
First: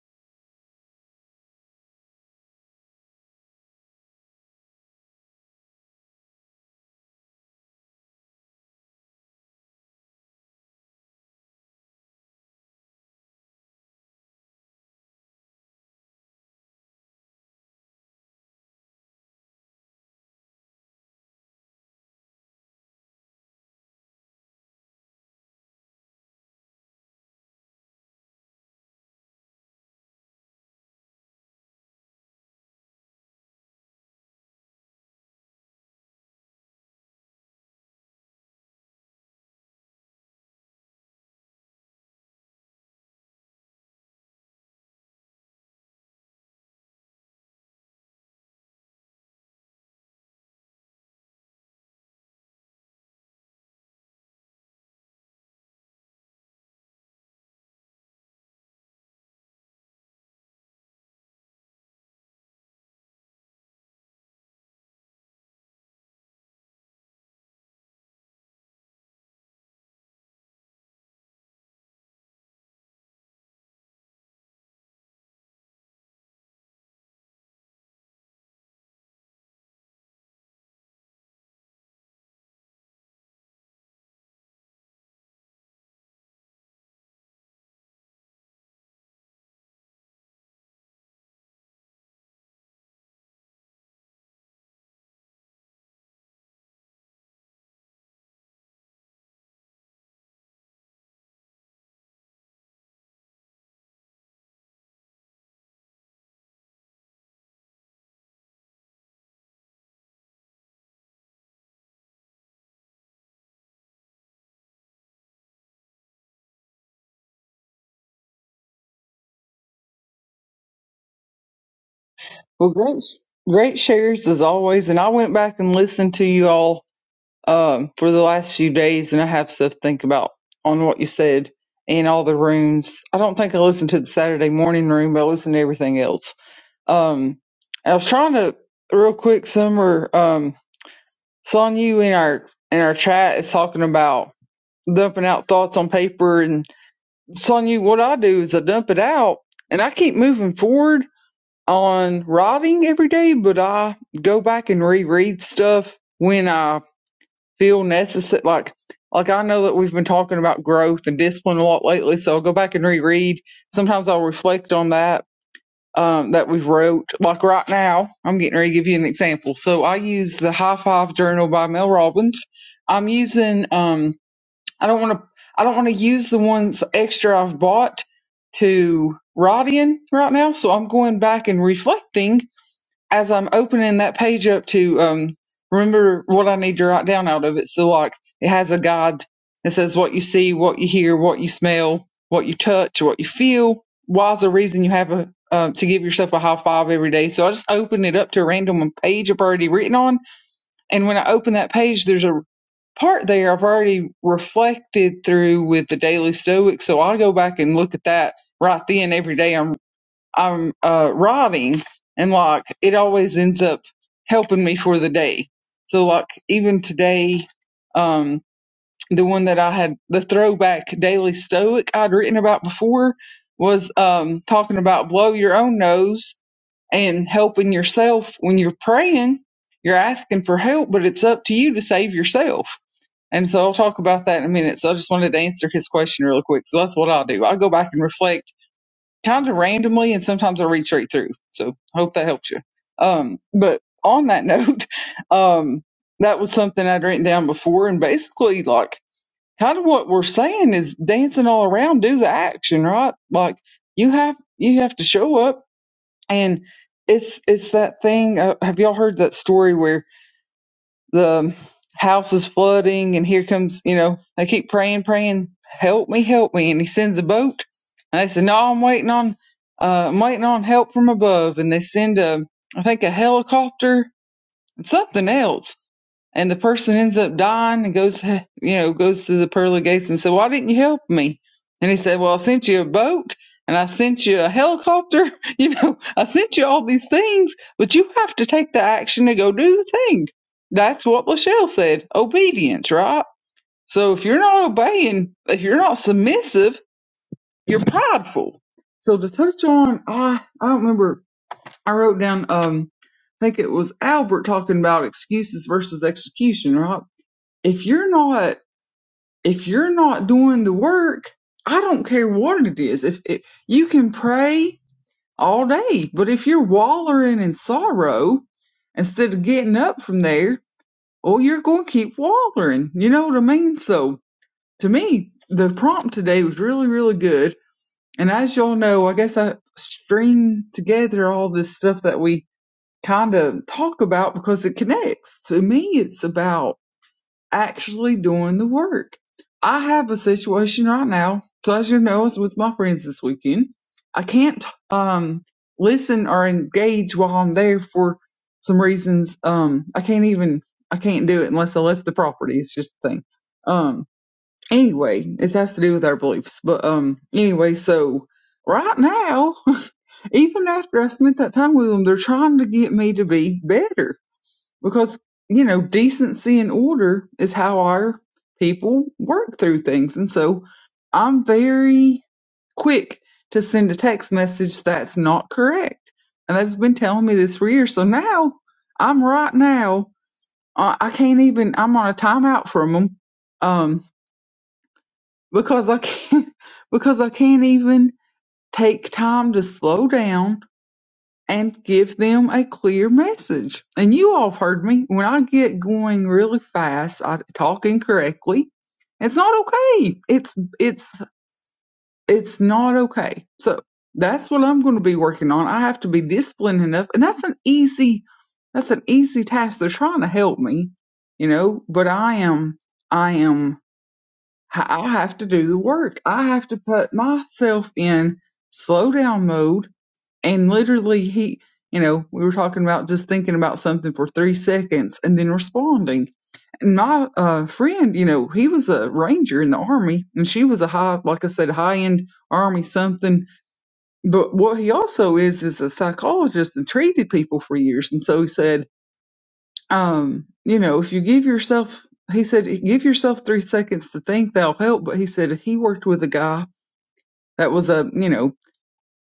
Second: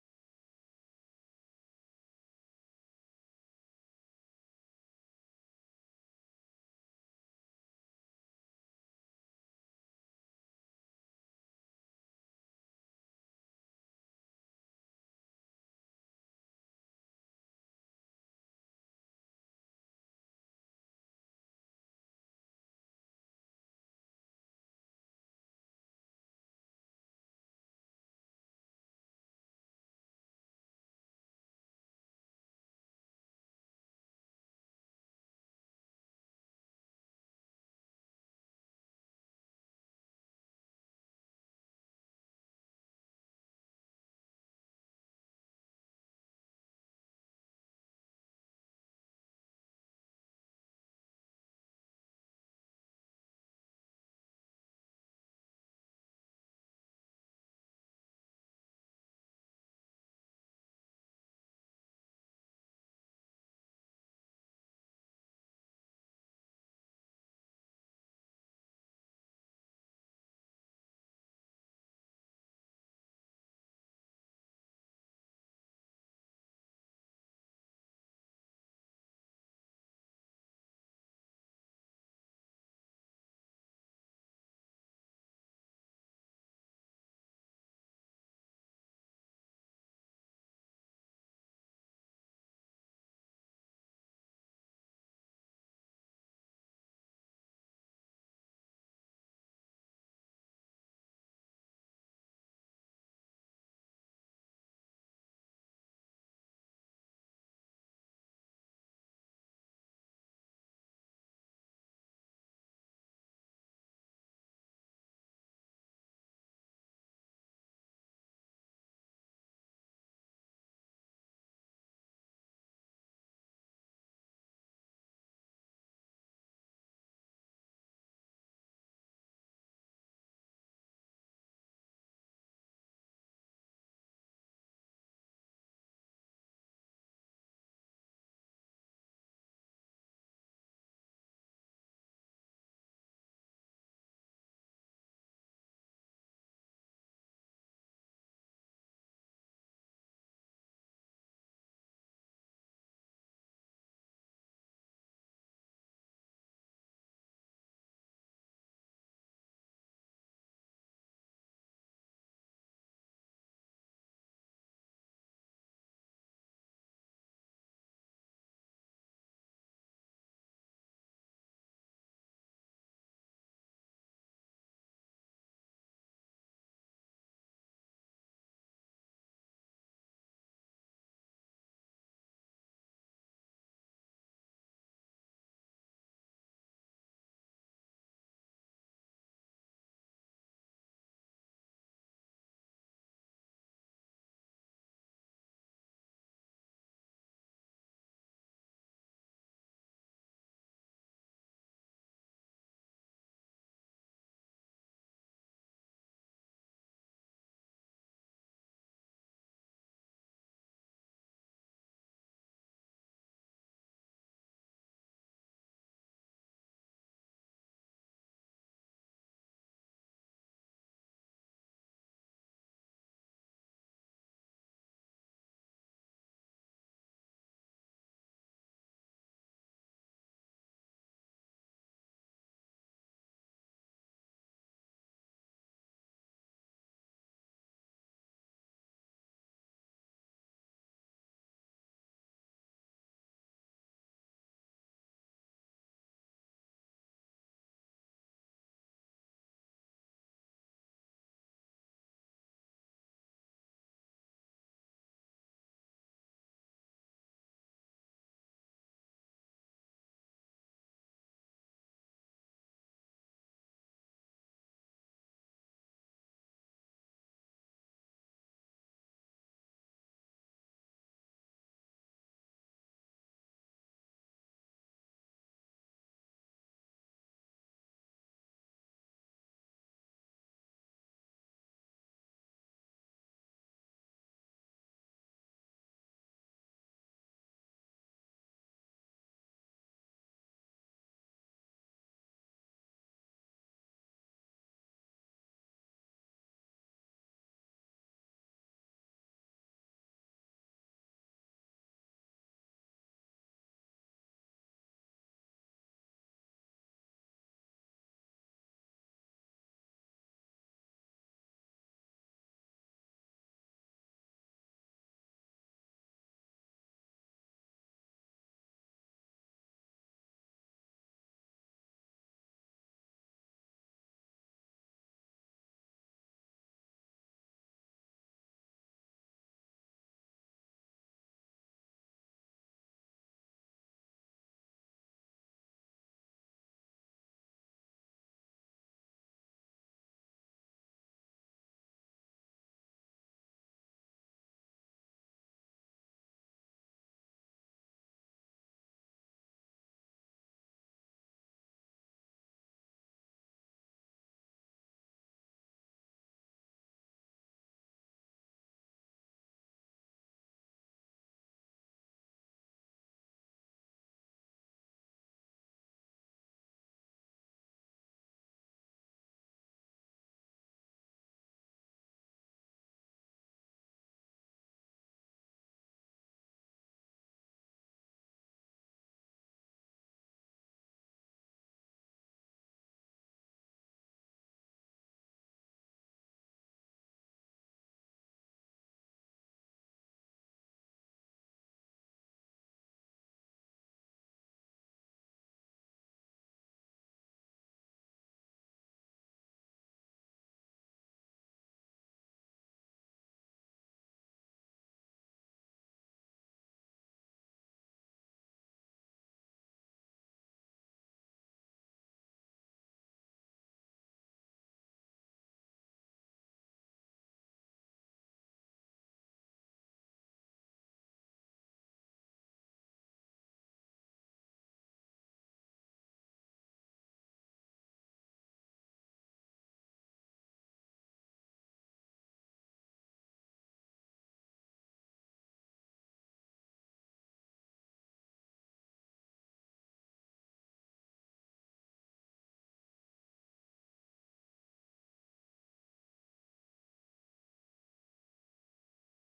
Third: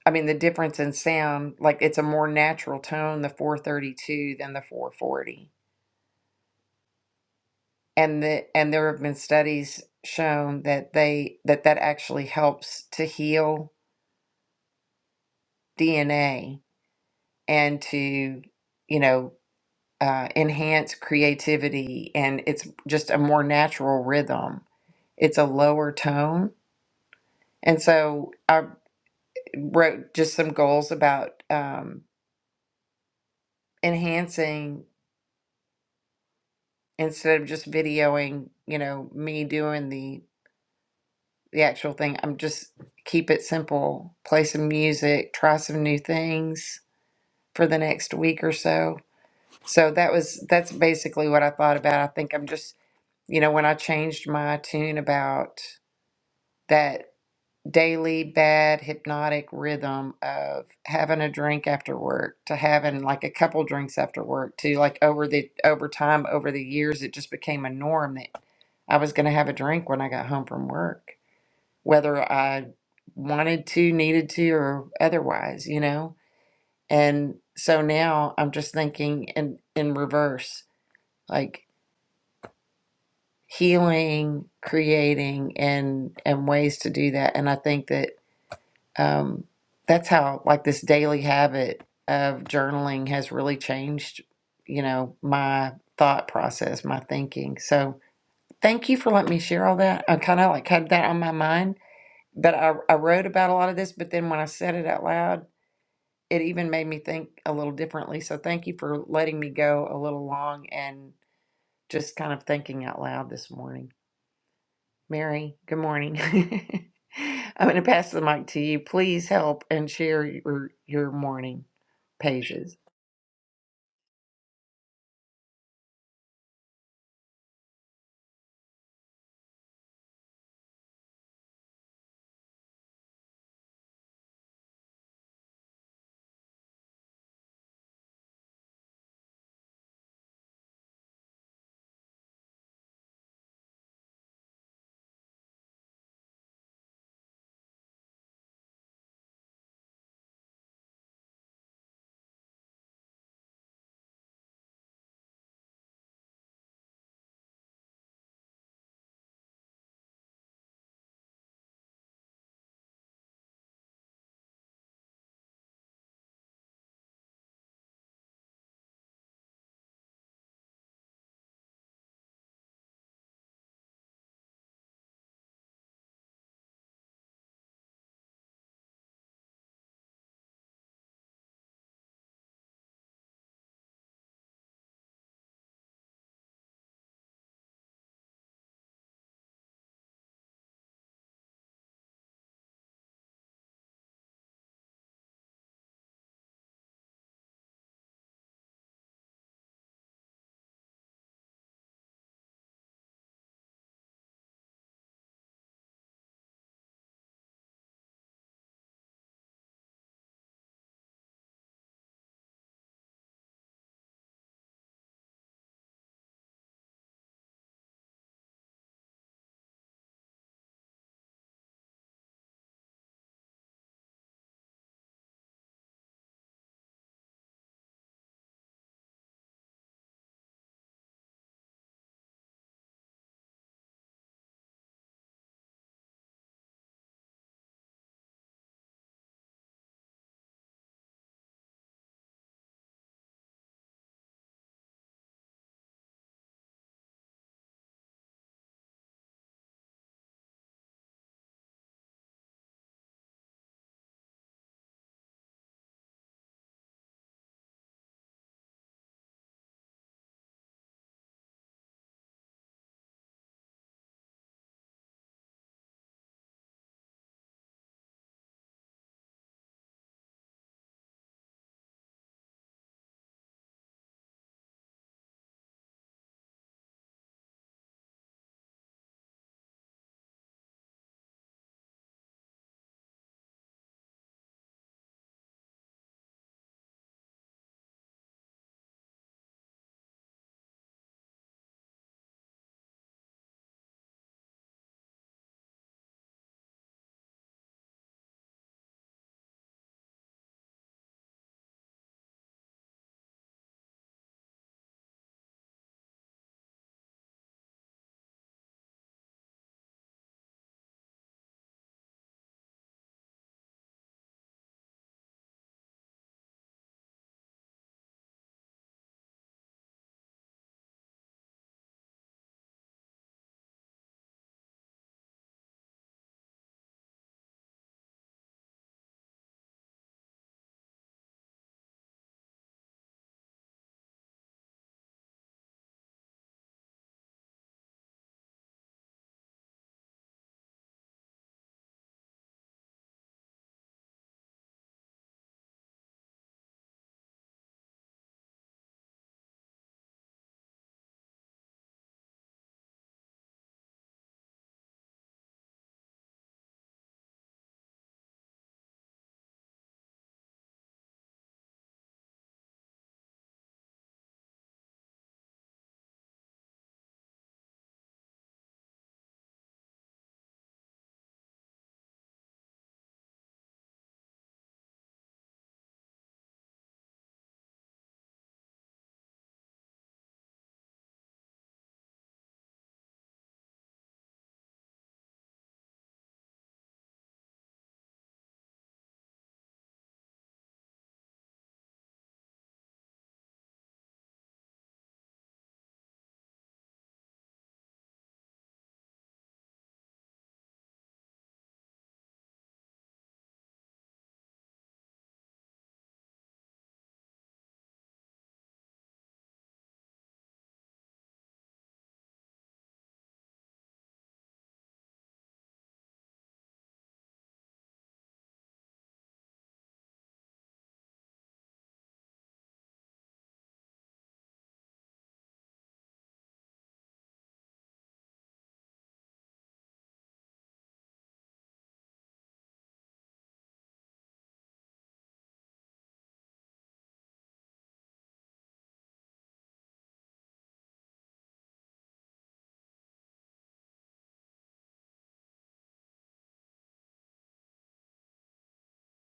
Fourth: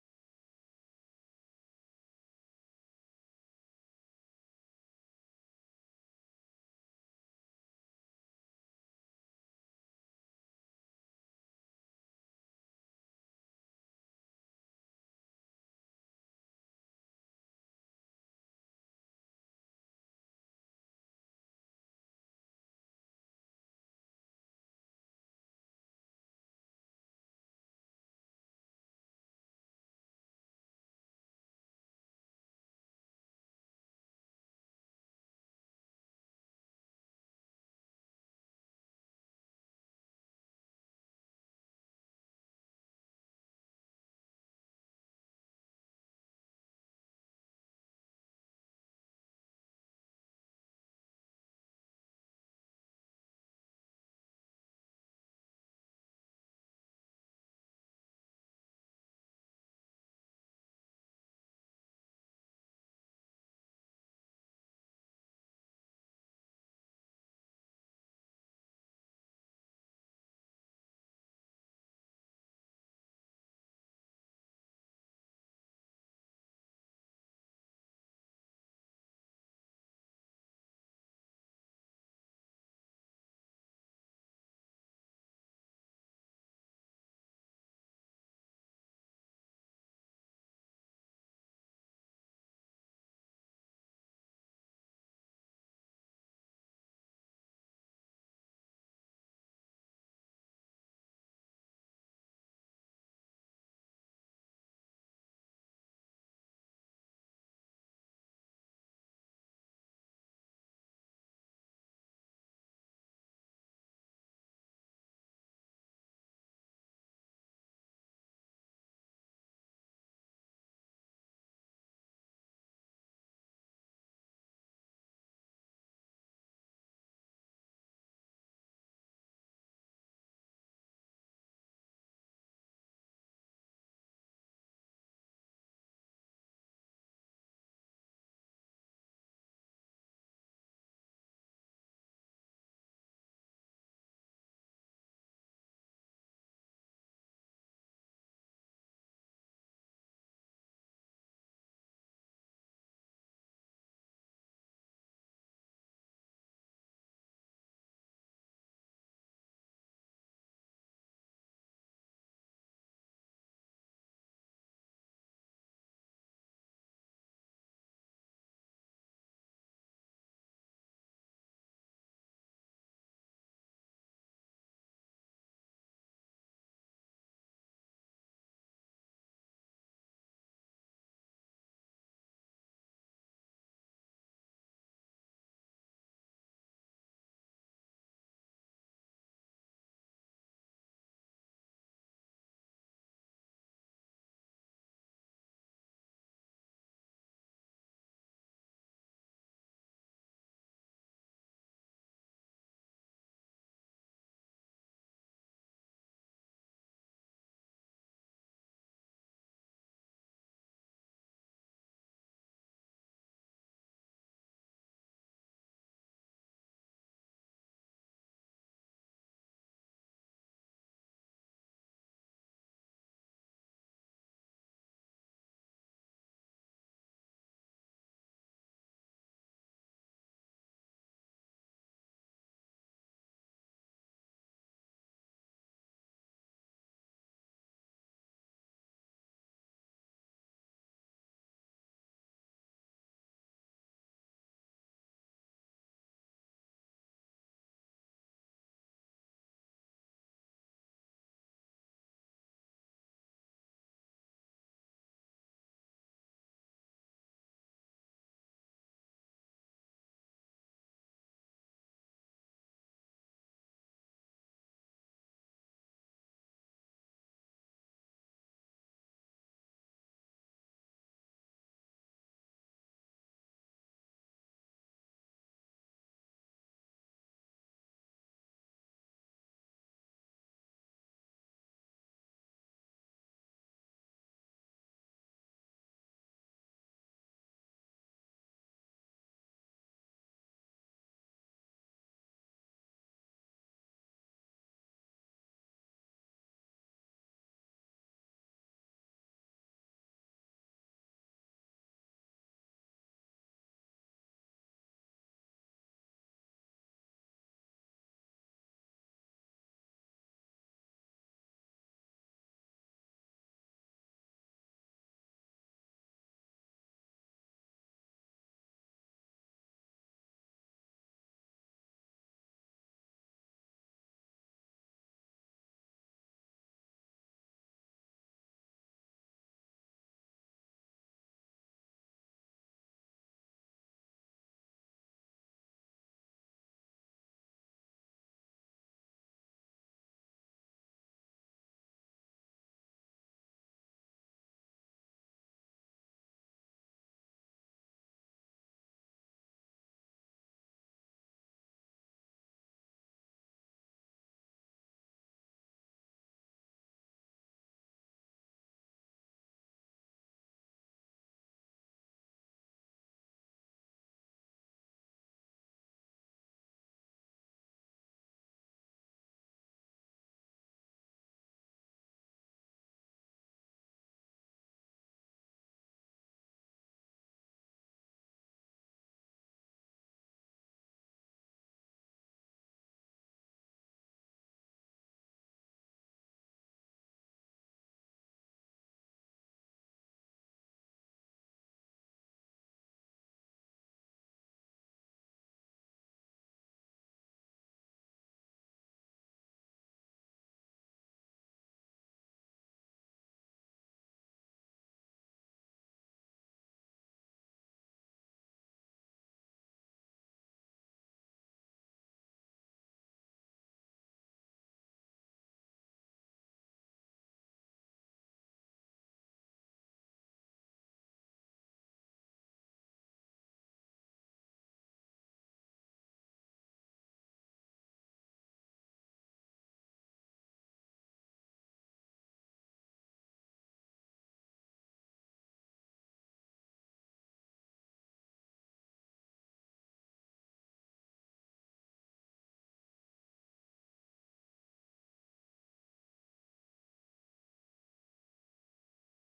A: I mean, the difference in sound, like it's a more natural tone, the 432 than the 440 and the and there have been studies shown that they that that actually helps to heal DNA and to you know uh, enhance creativity and it's just a more natural rhythm. It's a lower tone, and so I wrote just some goals about um, enhancing instead of just videoing you know me doing the the actual thing. I'm just keep it simple, play some music, try some new things for the next week or so. So that was that's basically what I thought about. I think I'm just, you know, when I changed my tune about that daily bad hypnotic rhythm of having a drink after work to having like a couple drinks after work to like over the over time over the years it just became a norm that I was going to have a drink when I got home from work whether I wanted to, needed to, or otherwise, you know? And so now I'm just thinking in, in reverse, like healing, creating and and ways to do that. And I think that um that's how like this daily habit of journaling has really changed, you know, my thought process, my thinking. So thank you for letting me share all that. I kind of like had that on my mind but I, I wrote about a lot of this, but then when I said it out loud, it even made me think a little differently. So thank you for letting me go a little long and just kind of thinking out loud this morning. Mary, good morning. *laughs* I'm going to pass the mic to you. Please help and share your your morning
D: Well,
A: pages.
D: great, great shares as always. And I went back and listened to you all um, for the last few days, and I have stuff to think about on what you said and all the rooms. I don't think I listened to the Saturday morning room, but I listened to everything else. Um, and I was trying to real quick, Summer. Um, Son, you in our in our chat is talking about dumping out thoughts on paper, and Son, you what I do is I dump it out, and I keep moving forward on writing every day, but I go back and reread stuff when I feel necessary. Like, like I know that we've been talking about growth and discipline a lot lately, so I'll go back and reread. Sometimes I'll reflect on that um, that we've wrote. Like right now, I'm getting ready to give you an example. So I use the High Five Journal by Mel Robbins. I'm using. Um, I don't want to. I don't want to use the ones extra I've bought to write in right now, so I'm going back and reflecting as I'm opening that page up to um, remember what I need to write down out of it. So, like, it has a guide that says what you see, what you hear, what you smell, what you touch, what you feel. Why's the reason you have a, um, to give yourself a high five every day? So I just open it up to a random page I've already written on. And when I open that page, there's a part there I've already reflected through with the Daily Stoic. So I go back and look at that right then every day. I'm I'm uh, writing and like it always ends up helping me for the day. So like even today, um, the one that I had the throwback daily stoic I'd written about before was um talking about blow your own nose and helping yourself when you're praying. You're asking for help, but it's up to you to save yourself. And so I'll talk about that in a minute. So I just wanted to answer his question real quick. So that's what I'll do. I'll go back and reflect kind of randomly and sometimes I read straight through. So hope that helps you. Um, but on that *laughs* note, um, that was something I'd written down before and basically like kind of what we're saying is dancing all around, do the action, right? Like you have, you have to show up and it's, it's that thing. Uh, have y'all heard that story where the house is flooding and here comes, you know, they keep praying, praying, help me, help me. And he sends a boat. And they said, no, I'm waiting on, uh, I'm waiting on help from above. And they send a, I think a helicopter and something else and the person ends up dying and goes, you know, goes to the pearly gates and said, "Why didn't you help me?" And he said, "Well, I sent you a boat and I sent you a helicopter. *laughs* You know, I sent you all these things, but you have to take the action to go do the thing." That's what Lachelle said. Obedience, right? So if you're not obeying, if you're not submissive, you're prideful. So to touch on, I I don't remember. I wrote down, um, I think it was Albert talking about excuses versus execution, right? if you're not if you're not doing the work i don't care what it is if it, you can pray all day but if you're wallowing in sorrow instead of getting up from there well you're going to keep wallowing you know what i mean so to me the prompt today was really really good and as y'all know i guess i string together all this stuff that we kind of talk about because it connects to me it's about actually doing the work. I have a situation right now. So as you know, I was with my friends this weekend. I can't um listen or engage while I'm there for some reasons. Um I can't even I can't do it unless I left the property. It's just a thing. Um anyway, it has to do with our beliefs. But um anyway, so right now, *laughs* even after I spent that time with them, they're trying to get me to be better because you know decency and order is how our people work through things and so i'm very quick to send a text message that's not correct and they've been telling me this for years so now i'm right now uh, i can't even i'm on a timeout from them um, because i can't *laughs* because i can't even take time to slow down and give them a clear message. And you all have heard me. When I get going really fast, I talk incorrectly. It's not okay. It's it's it's not okay. So that's what I'm going to be working on. I have to be disciplined enough, and that's an easy that's an easy task. They're trying to help me, you know, but I am I am I have to do the work. I have to put myself in slow down mode and literally he you know we were talking about just thinking about something for three seconds and then responding and my uh friend you know he was a ranger in the army and she was a high like i said high end army something but what he also is is a psychologist and treated people for years and so he said um you know if you give yourself he said give yourself three seconds to think that'll help but he said he worked with a guy that was a you know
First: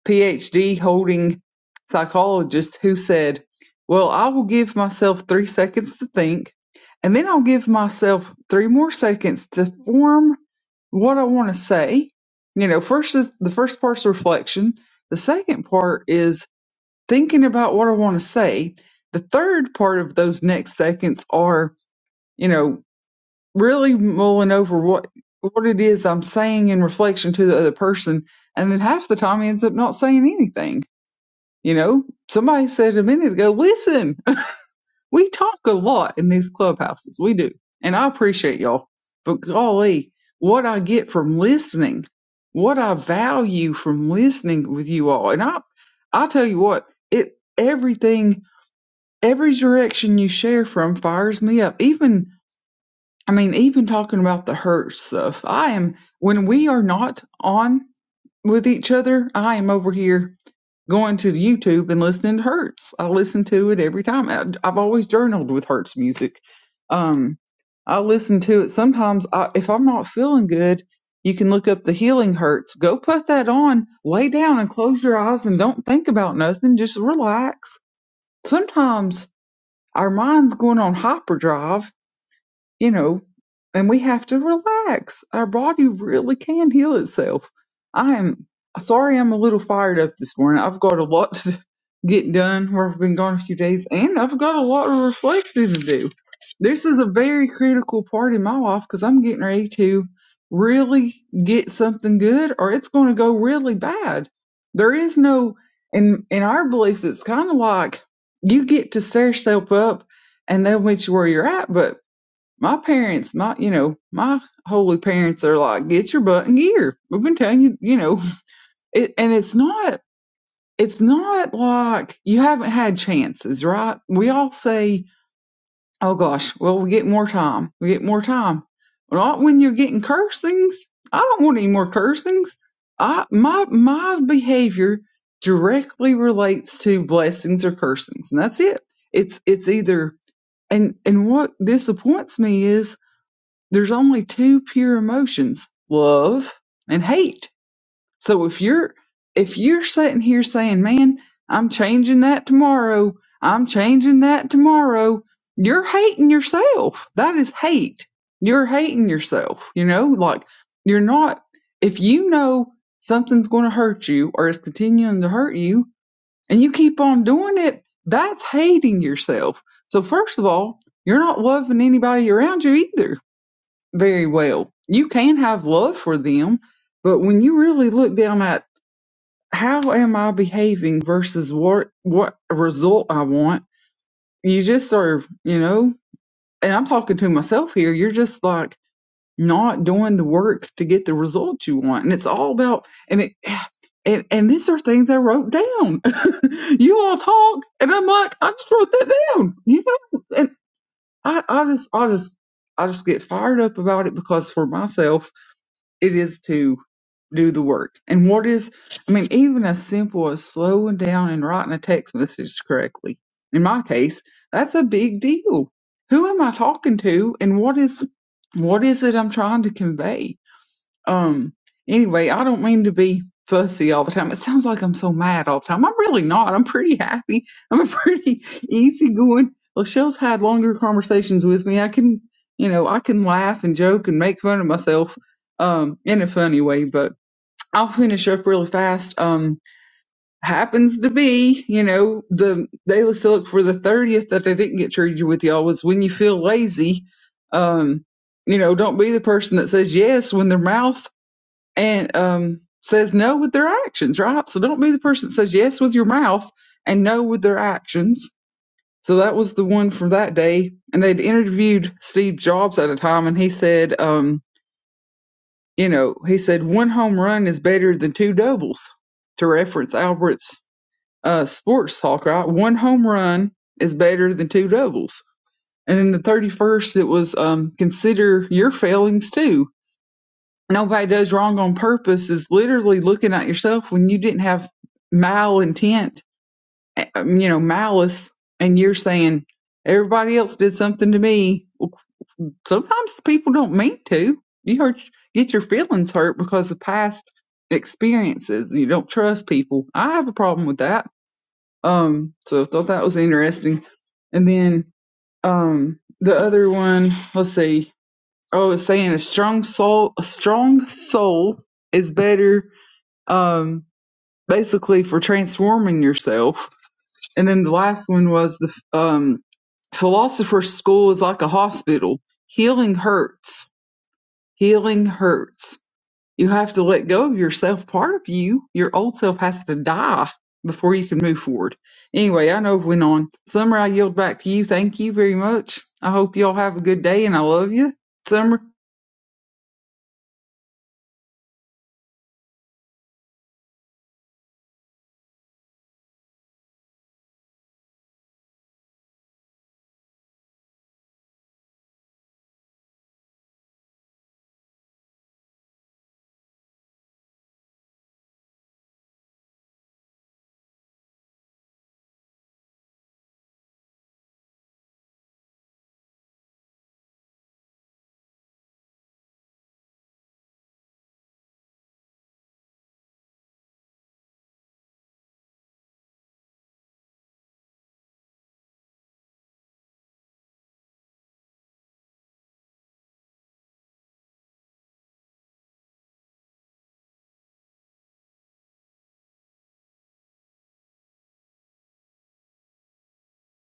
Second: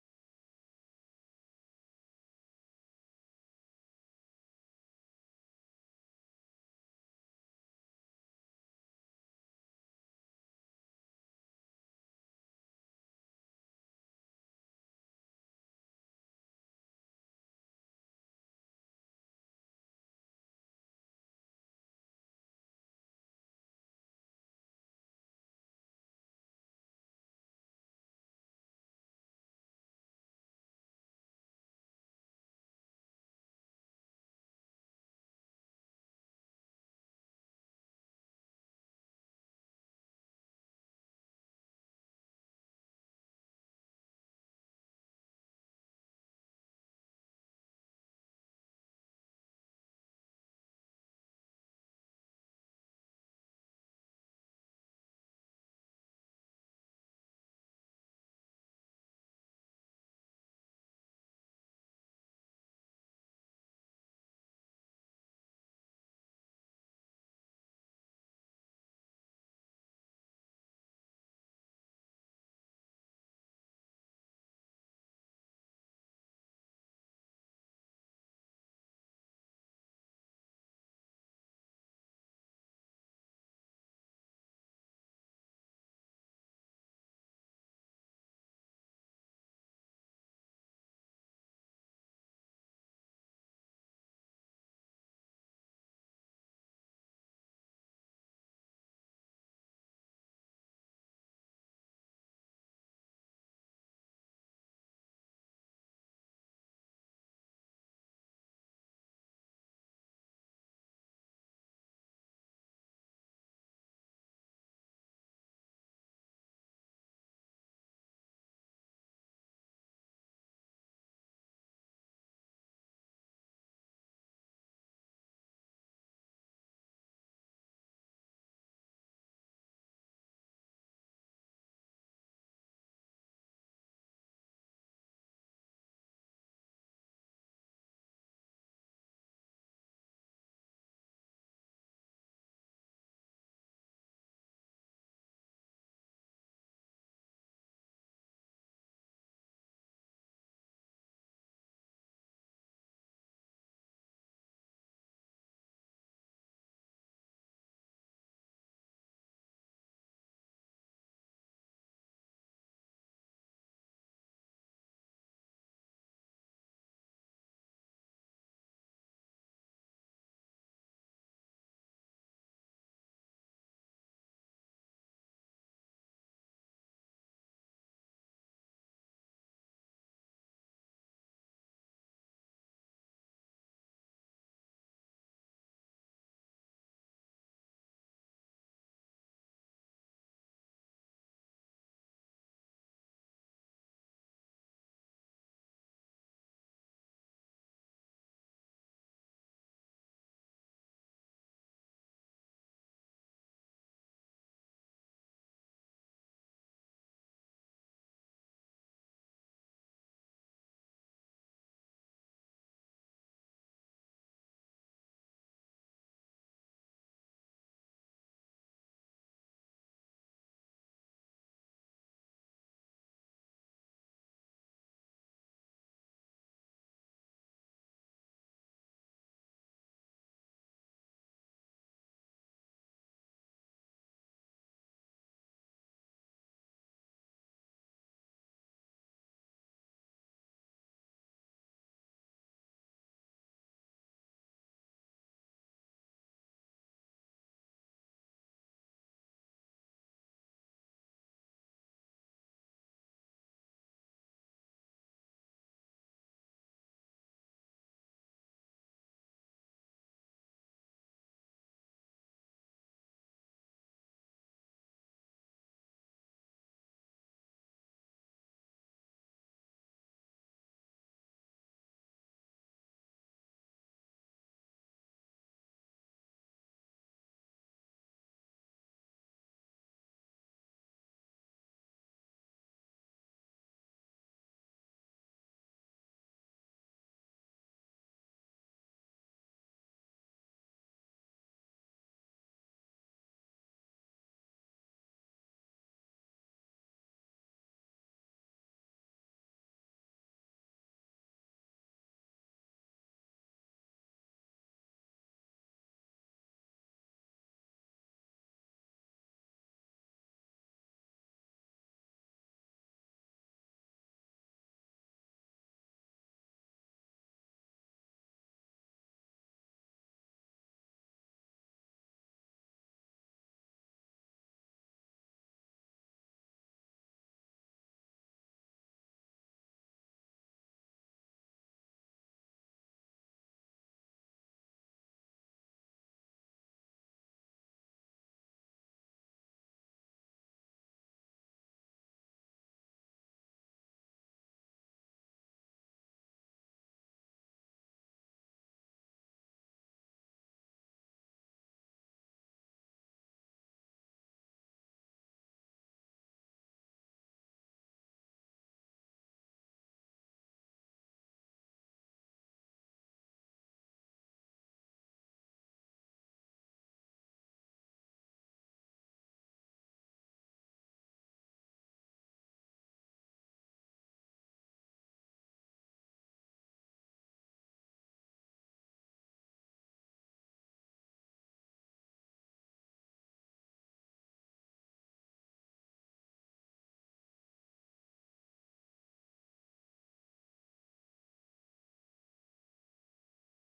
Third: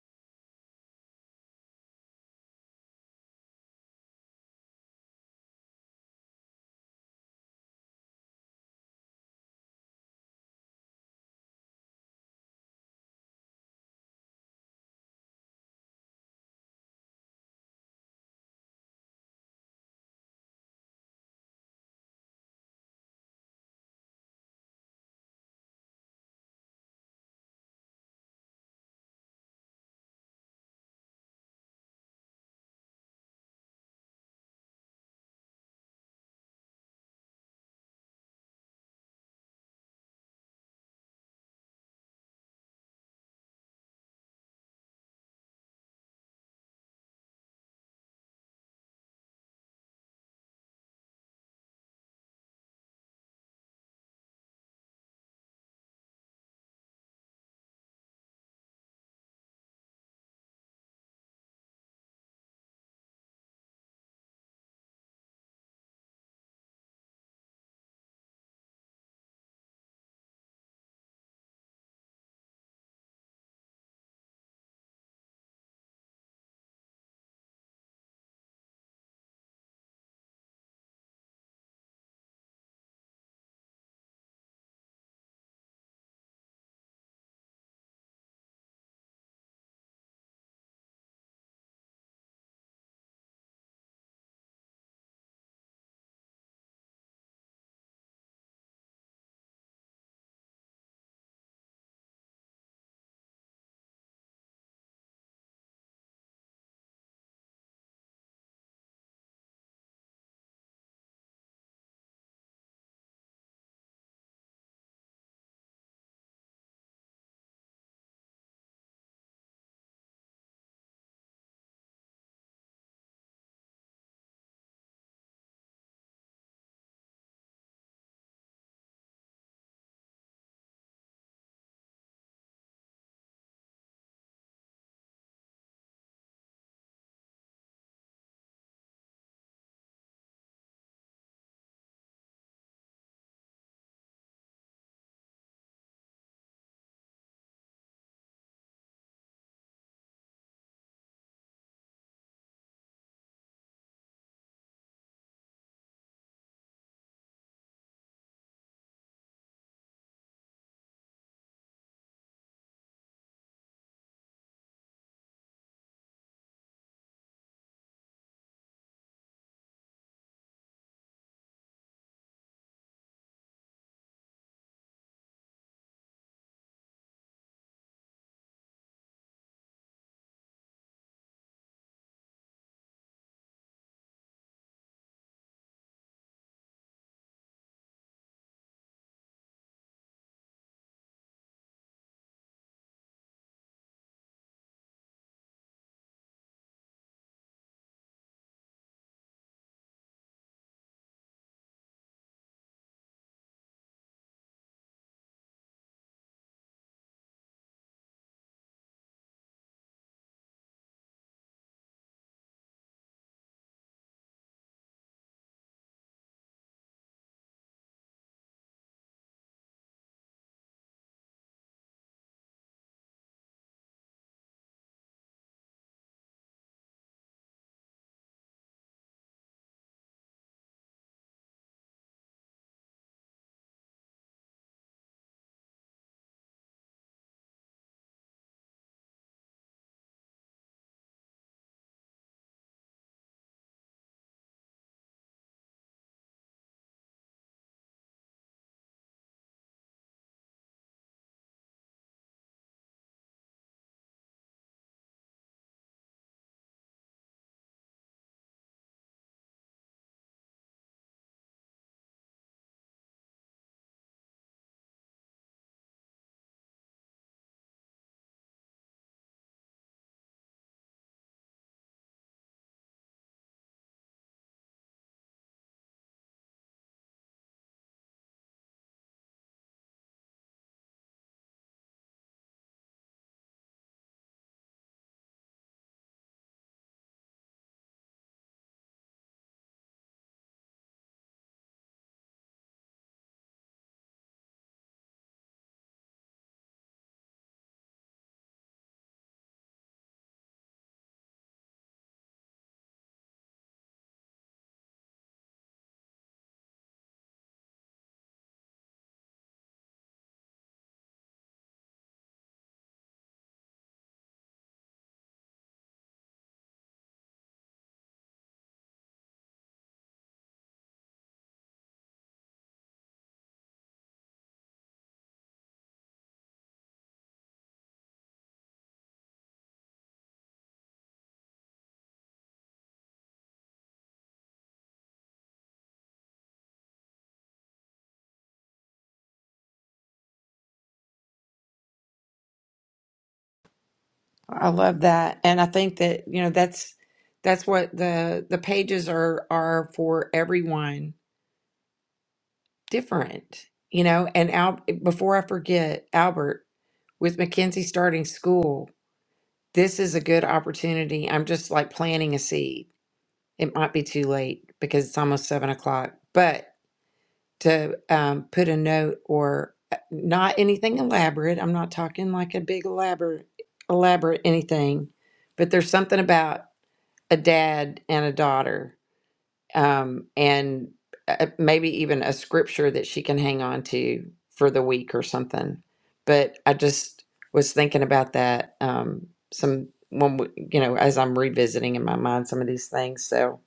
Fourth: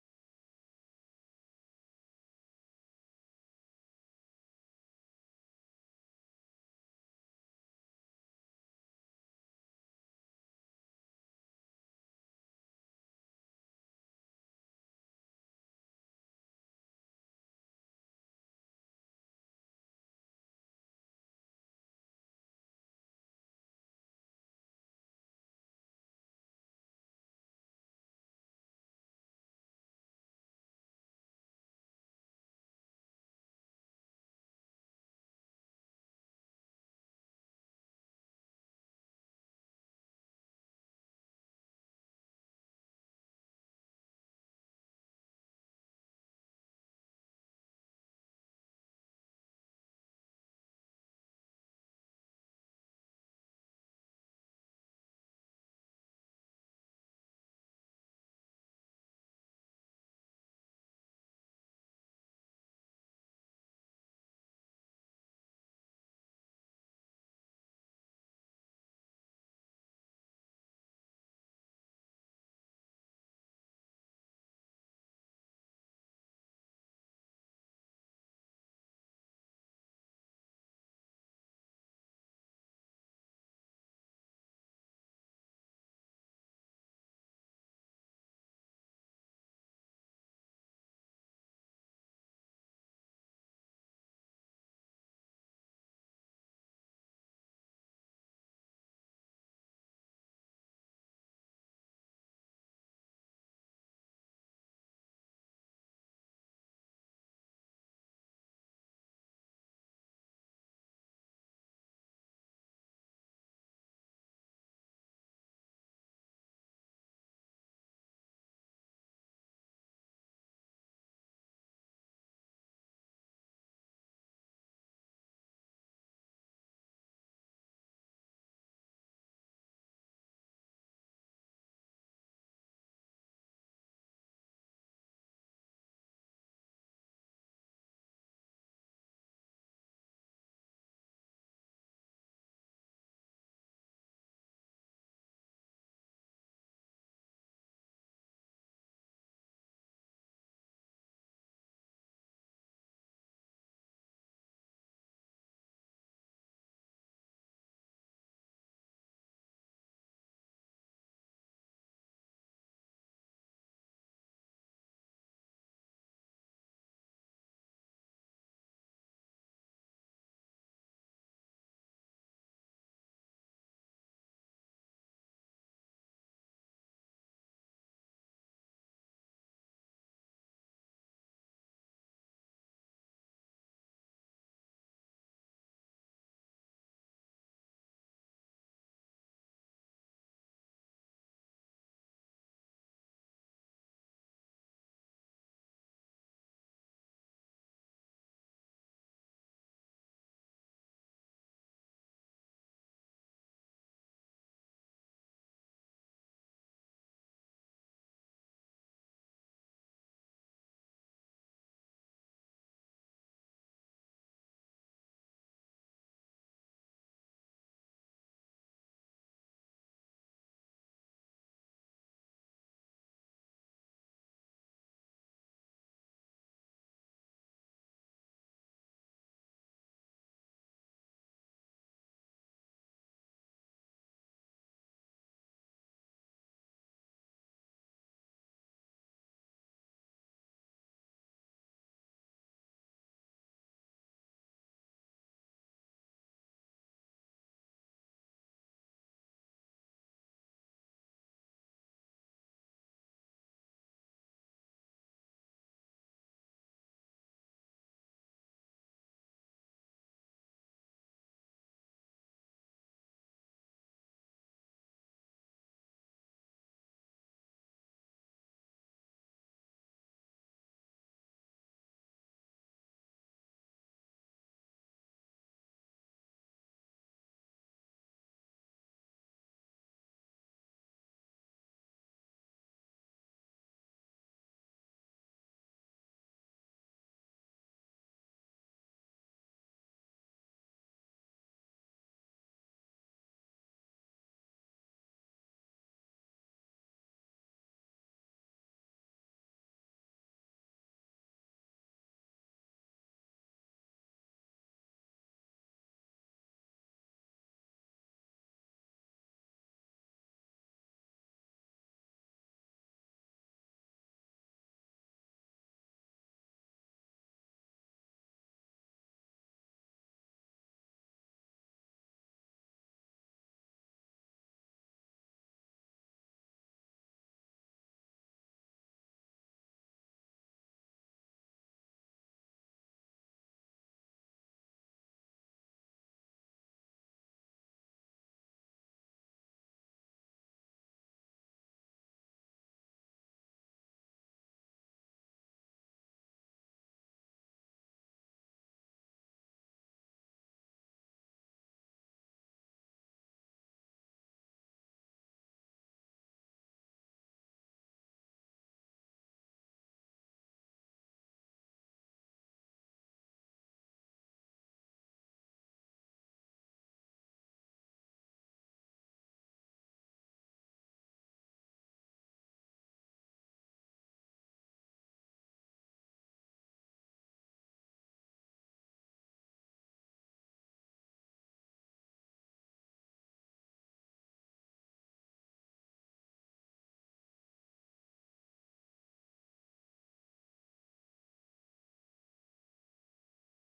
D: PhD holding psychologist who said, Well, I will give myself three seconds to think, and then I'll give myself three more seconds to form what I want to say. You know, first is the first part's reflection. The second part is thinking about what I want to say. The third part of those next seconds are, you know, really mulling over what what it is I'm saying in reflection to the other person. And then half the time he ends up not saying anything you know, somebody said a minute ago, listen, *laughs* we talk a lot in these clubhouses. We do. And I appreciate y'all. But golly, what I get from listening, what I value from listening with you all. And I I tell you what, it everything every direction you share from fires me up. Even I mean, even talking about the hurt stuff. I am when we are not on with each other, I am over here going to YouTube and listening to Hertz. I listen to it every time. I, I've always journaled with Hertz music. Um, I listen to it sometimes. I, if I'm not feeling good, you can look up the Healing Hertz. Go put that on, lay down, and close your eyes and don't think about nothing. Just relax. Sometimes our mind's going on hyperdrive you know, and we have to relax. Our body really can heal itself. I am sorry I'm a little fired up this morning. I've got a lot *laughs* to get done where I've been gone a few days, and I've got a lot of reflecting to do. This is a very critical part in my life because I'm getting ready to really get something good or it's going to go really bad. There is no, in, in our beliefs, it's kind of like you get to stare yourself up and they'll meet you where you're at, but my parents, my you know, my holy parents are like, get your butt in gear. We've been telling you, you know, *laughs* it, and it's not, it's not like you haven't had chances, right? We all say, oh gosh, well we get more time, we get more time. Not when you're getting cursings. I don't want any more cursings. I my my behavior directly relates to blessings or cursings, and that's it. It's it's either and and what disappoints me is there's only two pure emotions, love and hate. So if you're if you're sitting here saying, "Man, I'm changing that tomorrow. I'm changing that tomorrow." You're hating yourself. That is hate. You're hating yourself, you know? Like you're not if you know something's going to hurt you or it's continuing to hurt you and you keep on doing it, that's hating yourself. So first of all, you're not loving anybody around you either very well. You can have love for them, but when you really look down at how am I behaving versus what what result I want, you just are, you know, and I'm talking to myself here, you're just like not doing the work to get the result you want. And it's all about and it *sighs* and, and these are things I wrote down. *laughs* you all talk and I'm like, I just wrote that down. You know? And I, I just I just I just get fired up about it because for myself it is to do the work. And what is, I mean, even as simple as slowing down and writing a text message correctly. In my case, that's a big deal. Who am I talking to and what is, what is it I'm trying to convey? Um, anyway, I don't mean to be fussy all the time. It sounds like I'm so mad all the time. I'm really not. I'm pretty happy. I'm a pretty *laughs* easygoing. Lachelle's had longer conversations with me. I can, you know, I can laugh and joke and make fun of myself, um, in a funny way. But I'll finish up really fast. Um, happens to be, you know, the daily look for the thirtieth that I didn't get treated with y'all was when you feel lazy. Um, you know, don't be the person that says yes when their mouth and um, says no with their actions, right? So don't be the person that says yes with your mouth and no with their actions. So that was the one from that day. And they'd interviewed Steve Jobs at a time, and he said, um, you know, he said one home run is better than two doubles, to reference Albert's uh, sports talk, right? One home run is better than two doubles. And then the 31st, it was um, consider your failings too nobody does wrong on purpose is literally looking at yourself when you didn't have mal intent, eh, um, you know, malice, and you're saying everybody else did something to me. Well, sometimes people don't mean to. You hurt, get your feelings hurt because of past experiences. You don't trust people. I have a problem with that. Um, so I thought that was interesting. And then um, the other one, let's see I was saying a strong soul, a strong soul is better, um, basically for transforming yourself. And then the last one was the um, philosopher's school is like a hospital. Healing hurts. Healing hurts. You have to let go of yourself. Part of you, your old self, has to die before you can move forward. Anyway, I know it went on. Summer, I yield back to you. Thank you very much. I hope y'all have a good day, and I love you. Summer,
A: I love that. And I think that, you know, that's that's what the the pages are are for everyone different, you know. And Al before I forget, Albert. with Mackenzie starting school, this is a good opportunity. I'm just like planting a seed. It might be too late because it's almost seven o'clock, but to um, put a note or uh, not anything elaborate. I'm not talking like a big elaborate, elaborate anything, but there's something about a dad and a daughter um, and uh, maybe even a scripture that she can hang on to for the week or something. But I just was thinking about that um, some when we, you know as I'm revisiting in my mind some of these things. So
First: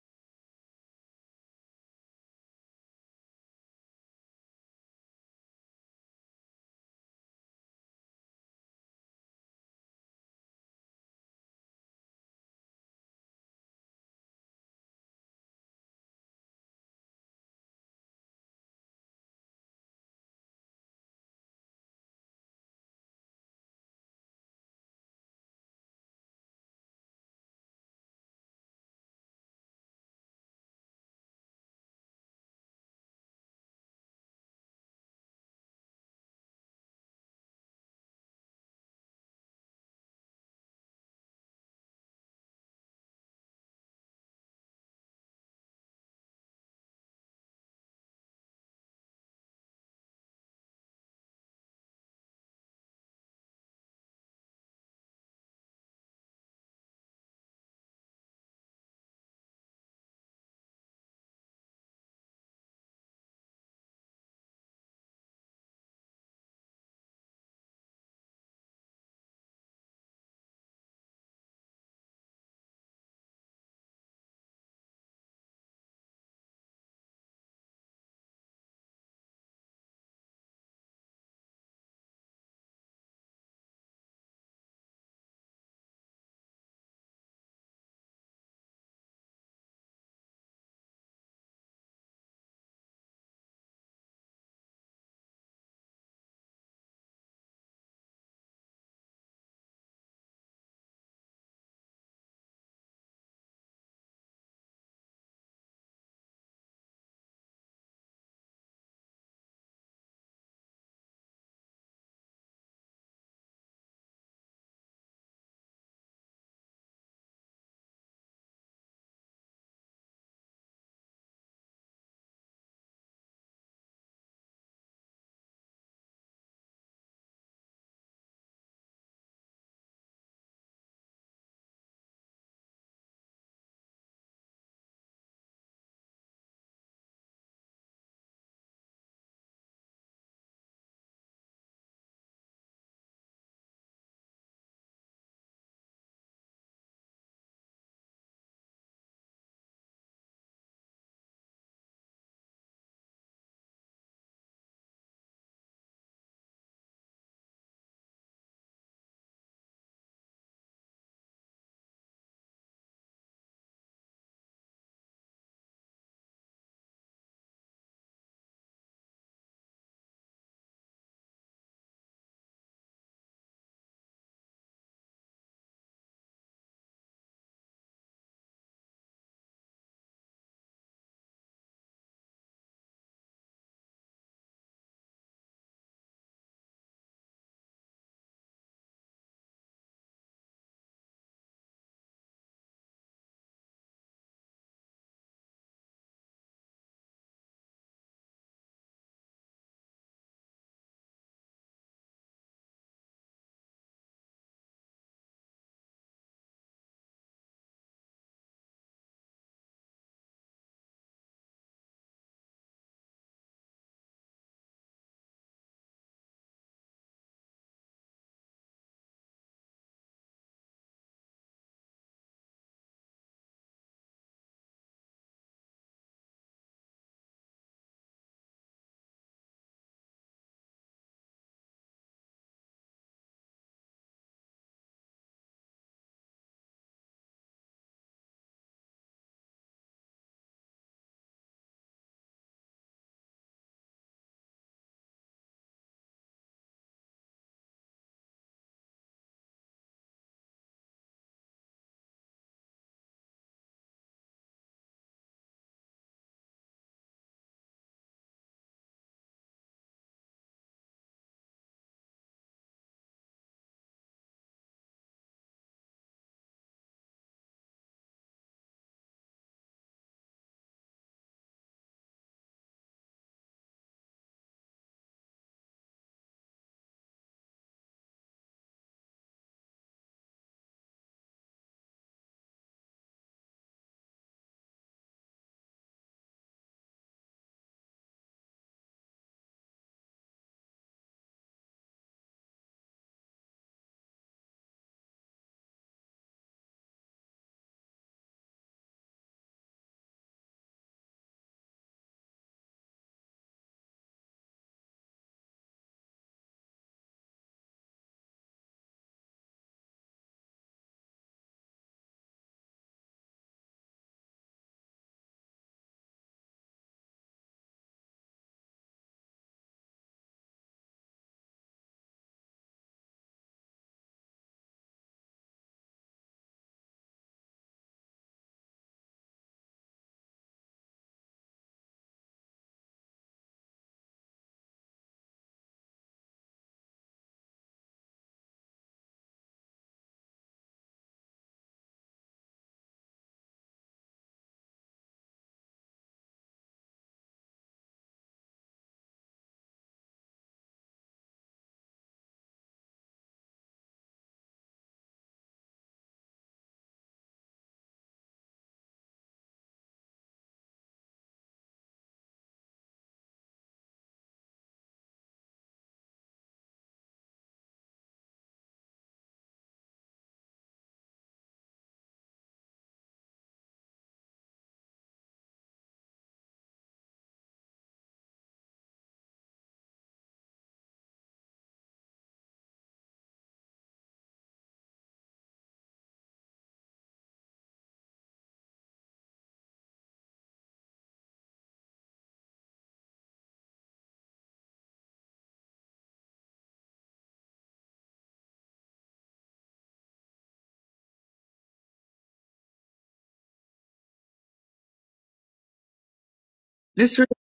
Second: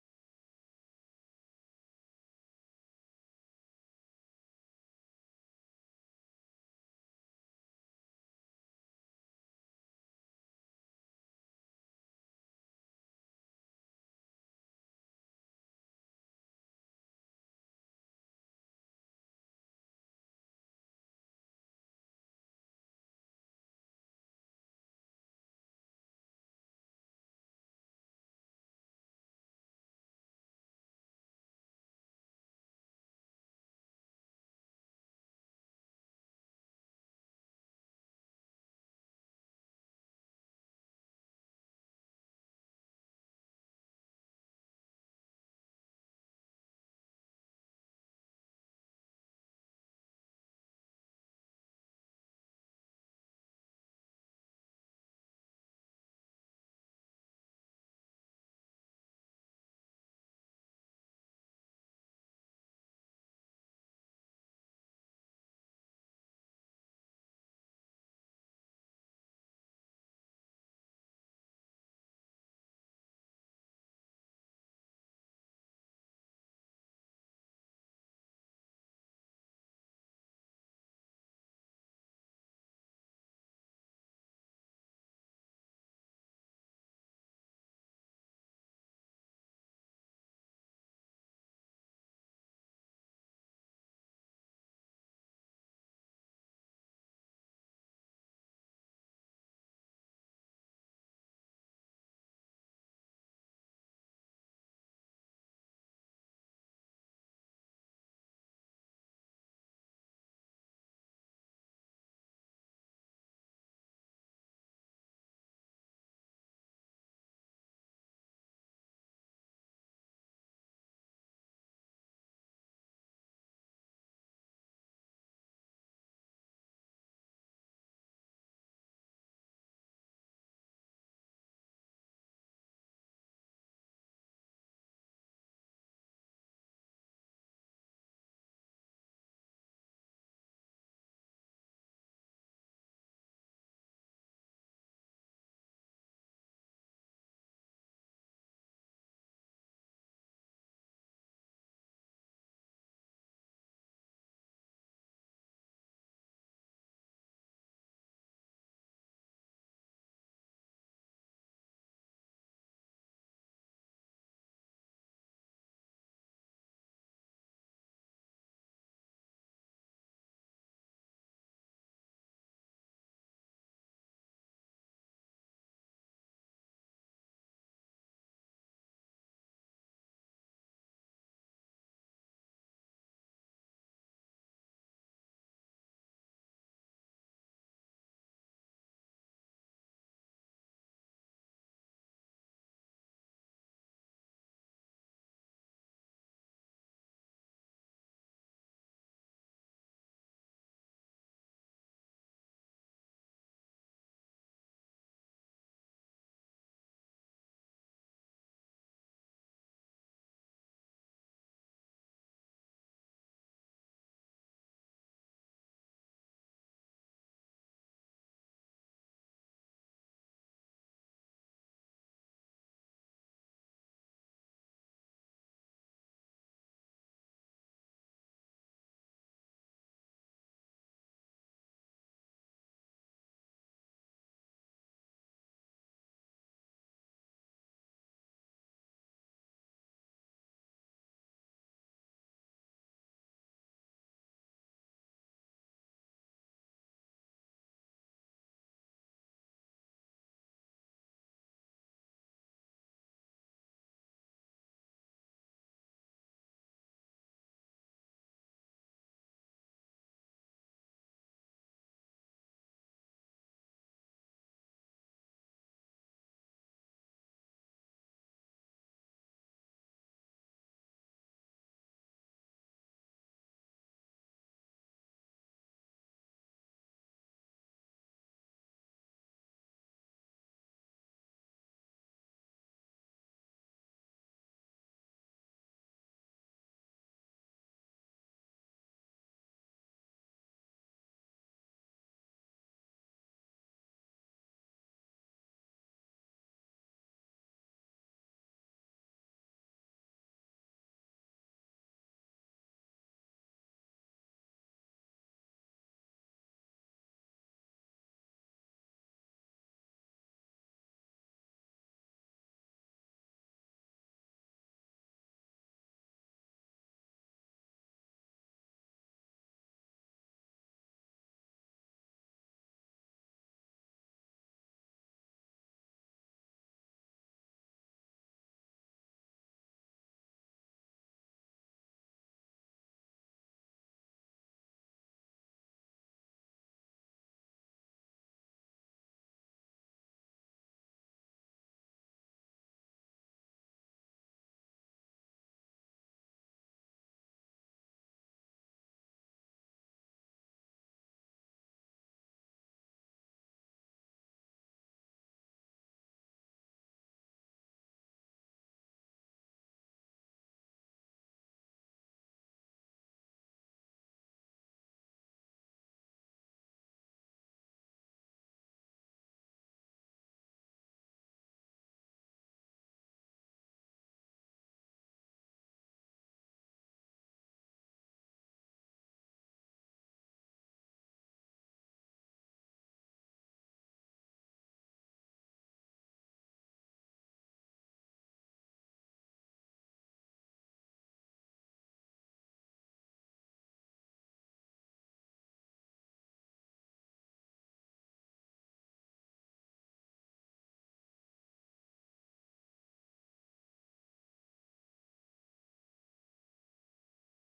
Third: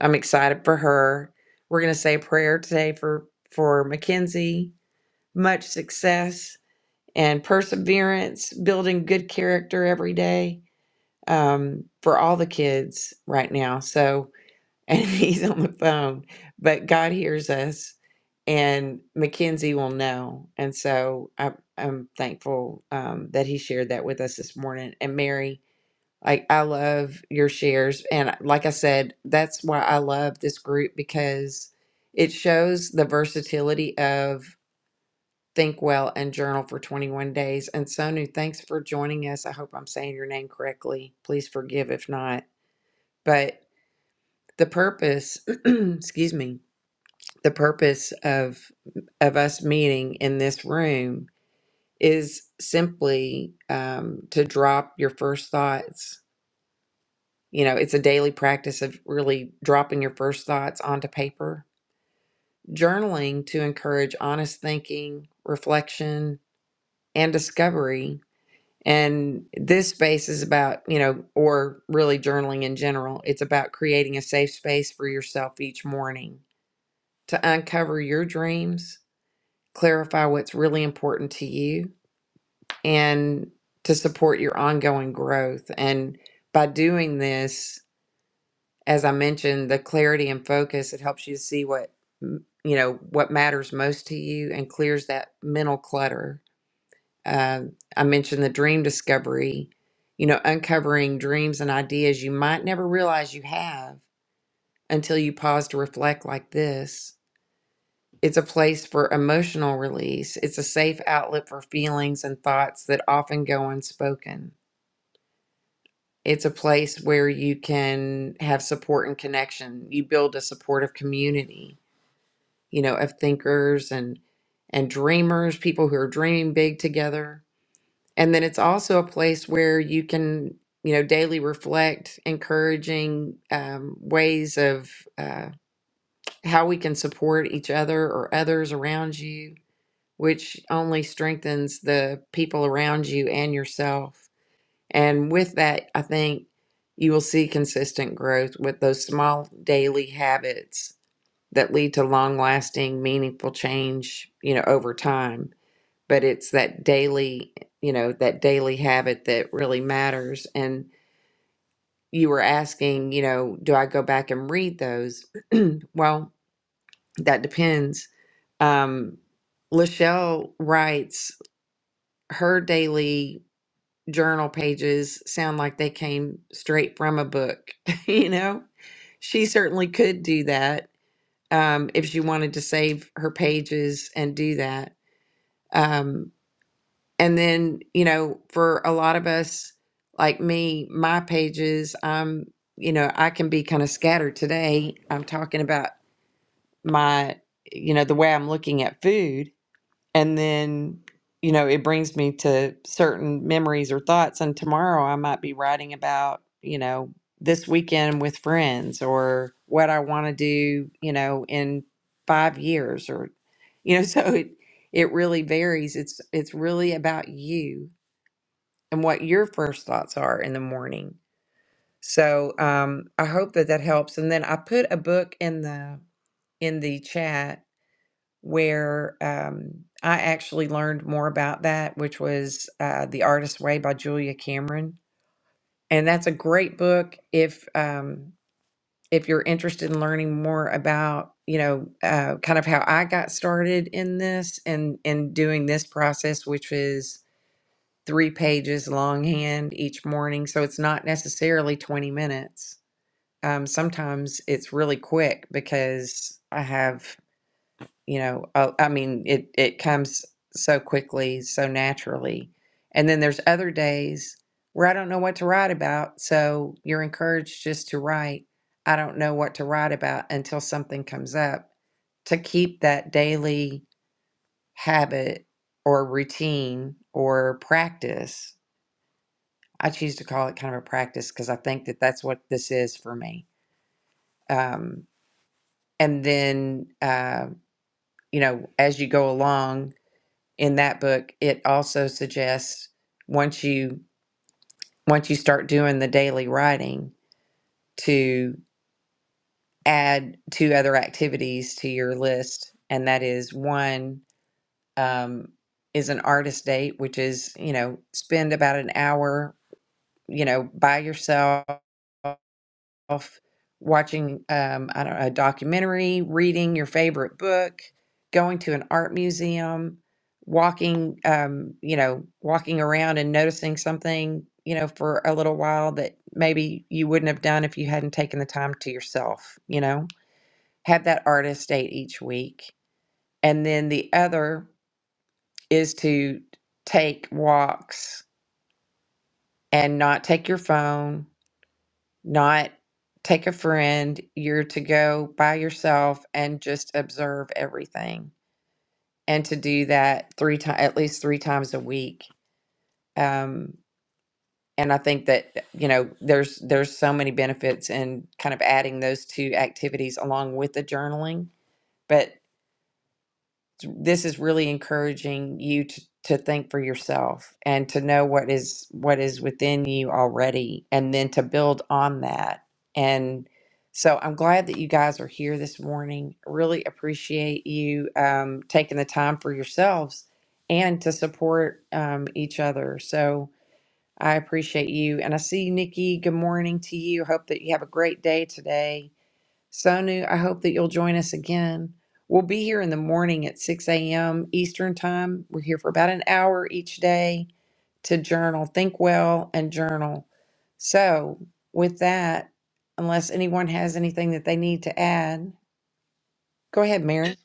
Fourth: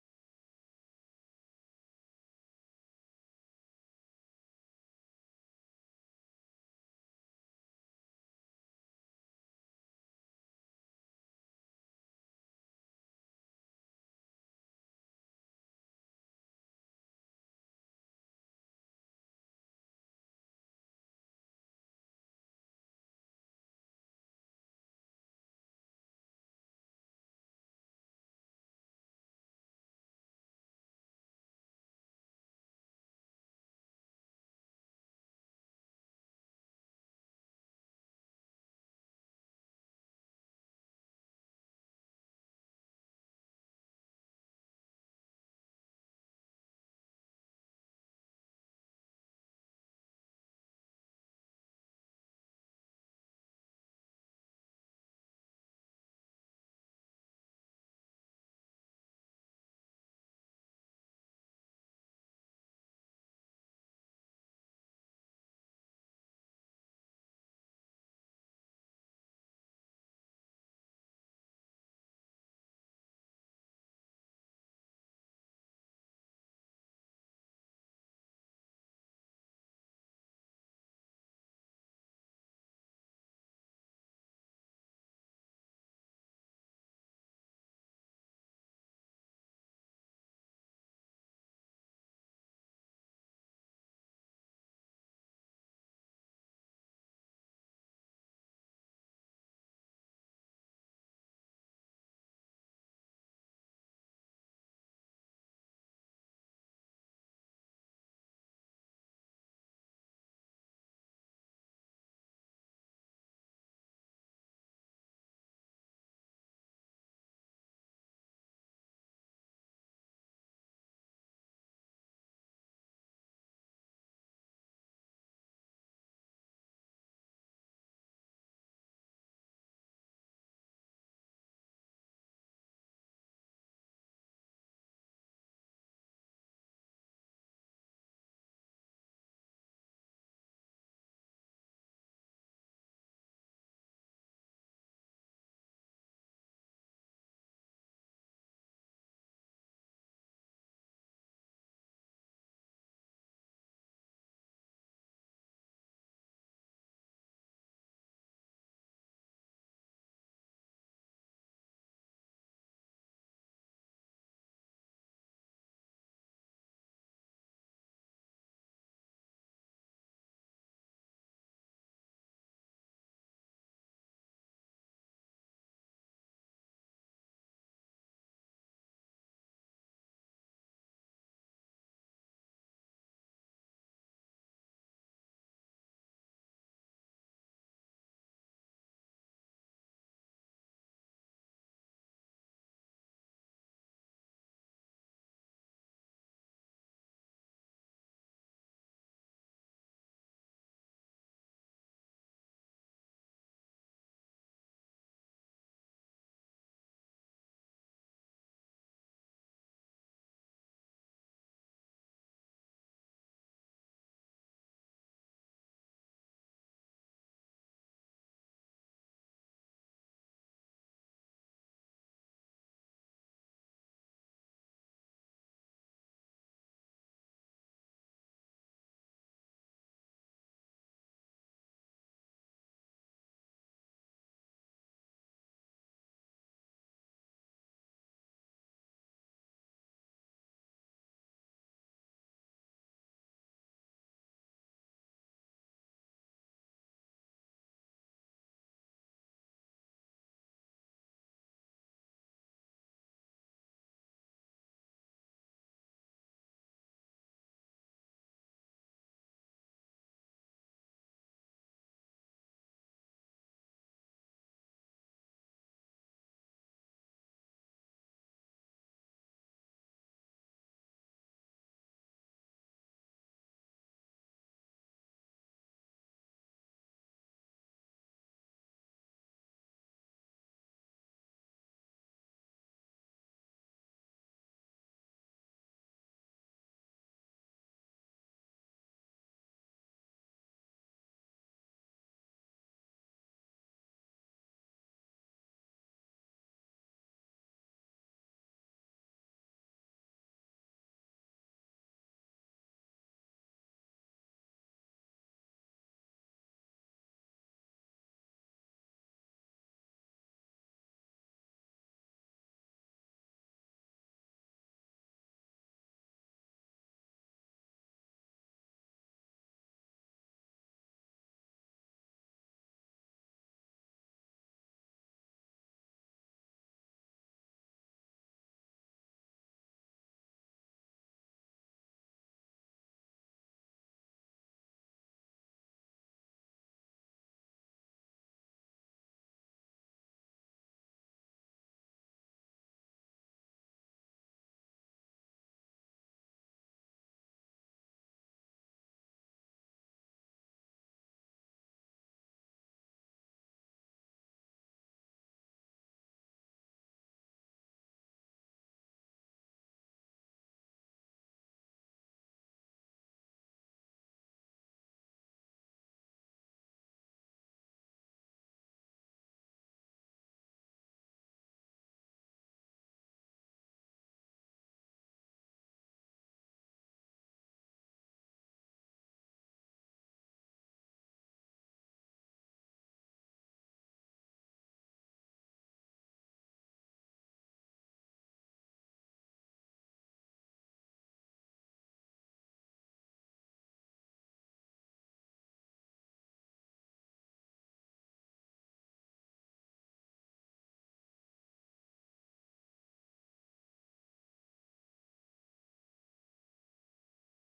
A: I'm excited for her. We're gonna say a prayer today for for Mackenzie. Much success and perseverance, building good character every day um, for all the kids right now. So and *laughs* he's on the phone, but God hears us, and Mackenzie will know. And so I'm, I'm thankful um, that he shared that with us this morning. And Mary, like I love your shares, and like I said, that's why I love this group because it shows the versatility of think well and journal for 21 days. And Sonu, thanks for joining us. I hope I'm saying your name correctly. Please forgive if not, but the purpose, *clears throat* excuse me the purpose of of us meeting in this room is simply um, to drop your first thoughts. You know, it's a daily practice of really dropping your first thoughts onto paper, journaling to encourage honest thinking, reflection, and discovery. And this space is about, you know, or really journaling in general, it's about creating a safe space for yourself each morning to uncover your dreams clarify what's really important to you and to support your ongoing growth. And by doing this, as I mentioned, the clarity and focus, it helps you to see what, mm, you know, what matters most to you and clears that mental clutter. Uh, I mentioned the dream discovery, you know, uncovering dreams and ideas you might never realize you have until you pause to reflect like this. It's a place for emotional release. It's a safe outlet for feelings and thoughts that often go unspoken. It's a place where you can have support and connection. You build a supportive community, you know, of thinkers and and dreamers, people who are dreaming big together. And then it's also a place where you can, you know, daily reflect, encouraging um, ways of uh, how we can support each other or others around you which only strengthens the people around you and yourself. And with that, I think you will see consistent growth with those small daily habits that lead to long lasting, meaningful change, you know, over time. But it's that daily, you know, that daily habit that really matters. And you were asking, you know, do I go back and read those? *clears throat* well, that depends. Um, Lachelle writes her daily journal pages sound like they came straight from a book. *laughs* you know, she certainly could do that um, if she wanted to save her pages and do that. Um, and then, you know, for a lot of us, like me, my pages, I'm, you know, I can be kind of scattered today. I'm talking about my, you know, the way I'm looking at food and then you know it brings me to certain memories or thoughts and tomorrow i might be writing about you know this weekend with friends or what i want to do you know in 5 years or you know *laughs* so it it really varies it's it's really about you and what your first thoughts are in the morning so um i hope that that helps and then i put a book in the in the chat where um, I actually learned more about that, which was uh, The Artist's Way by Julia Cameron. And that's a great book if um, if you're interested in learning more about you know uh, kind of how I got started in this and and doing this process, which is three pages longhand each morning. So it's not necessarily 20 minutes. Um, sometimes it's really quick because I have you know uh, i mean it it comes so quickly so naturally and then there's other days where i don't know what to write about so you're encouraged just to write i don't know what to write about until something comes up to keep that daily habit or routine or practice i choose to call it kind of a practice because i think that that's what this is for me um, and then uh, you know as you go along in that book, it also suggests once you once you start doing the daily writing to add two other activities to your list, and that is one um, is an artist date, which is you know spend about an hour you know by yourself off watching um, I don't know, a documentary, reading your favorite book, going to an art museum, walking um, you know, walking around and noticing something, you know, for a little while that maybe you wouldn't have done if you hadn't taken the time to yourself, you know. Have that artist date each week. And then the other is to take walks and not take your phone not take a friend. You're to go by yourself and just observe everything, and to do that three times, at least three times a week. Um, and I think that you know there's there's so many benefits in kind of adding those two activities along with the journaling. but. this is really encouraging you to, to think for yourself and to know what is what is within you already and then to build on that and so i'm glad that you guys are here this morning really appreciate you um, taking the time for yourselves and to support um, each other so i appreciate you and i see you nikki good morning to you hope that you have a great day today Sonu, I hope that you'll join us again. We'll be here in the morning at 6 a.m. Eastern Time. We're here for about an hour each day to journal, think well, and journal. So, with that, unless anyone has anything that they need to add, go ahead,
D: just
A: Mary.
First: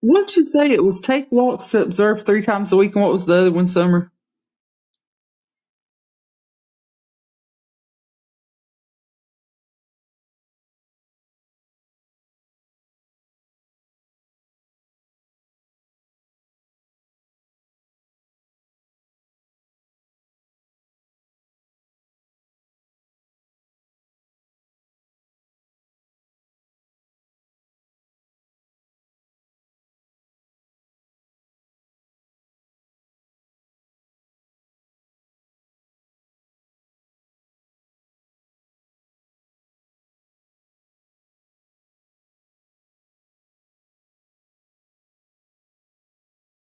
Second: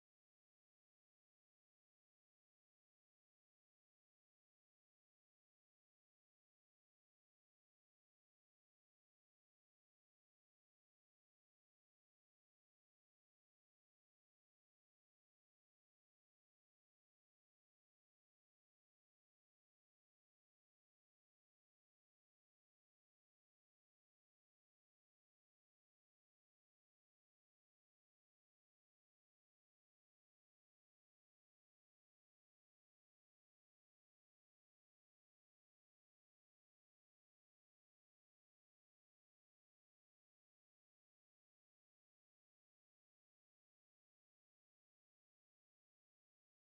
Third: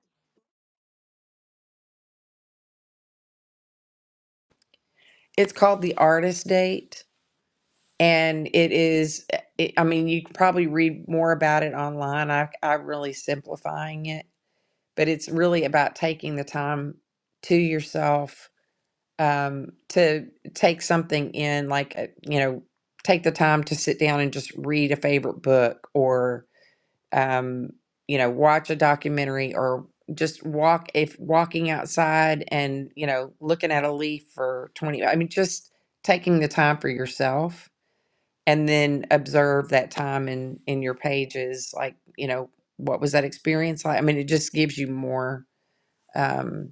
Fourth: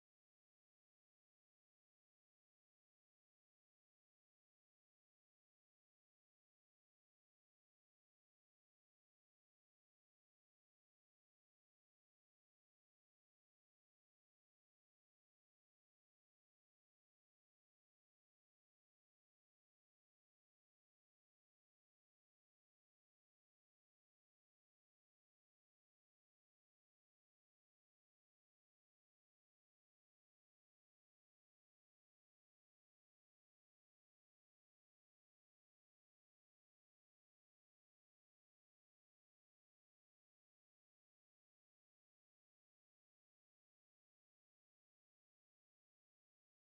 D: What did you say? It was take walks to observe three times a week, and what was the other one? Summer.
A: It's called The Artist Date, and it is, it, I mean, you can probably read more about it online. I, I'm really simplifying it, but it's really about taking the time to yourself um, to take something in, like, uh, you know, take the time to sit down and just read a favorite book or, um, you know, watch a documentary or just walk, if walking outside and, you know, looking at a leaf for 20, I mean, just taking the time for yourself and then observe that time in, in your pages, like, you know, what was that experience like? I mean, it just gives you more. Um,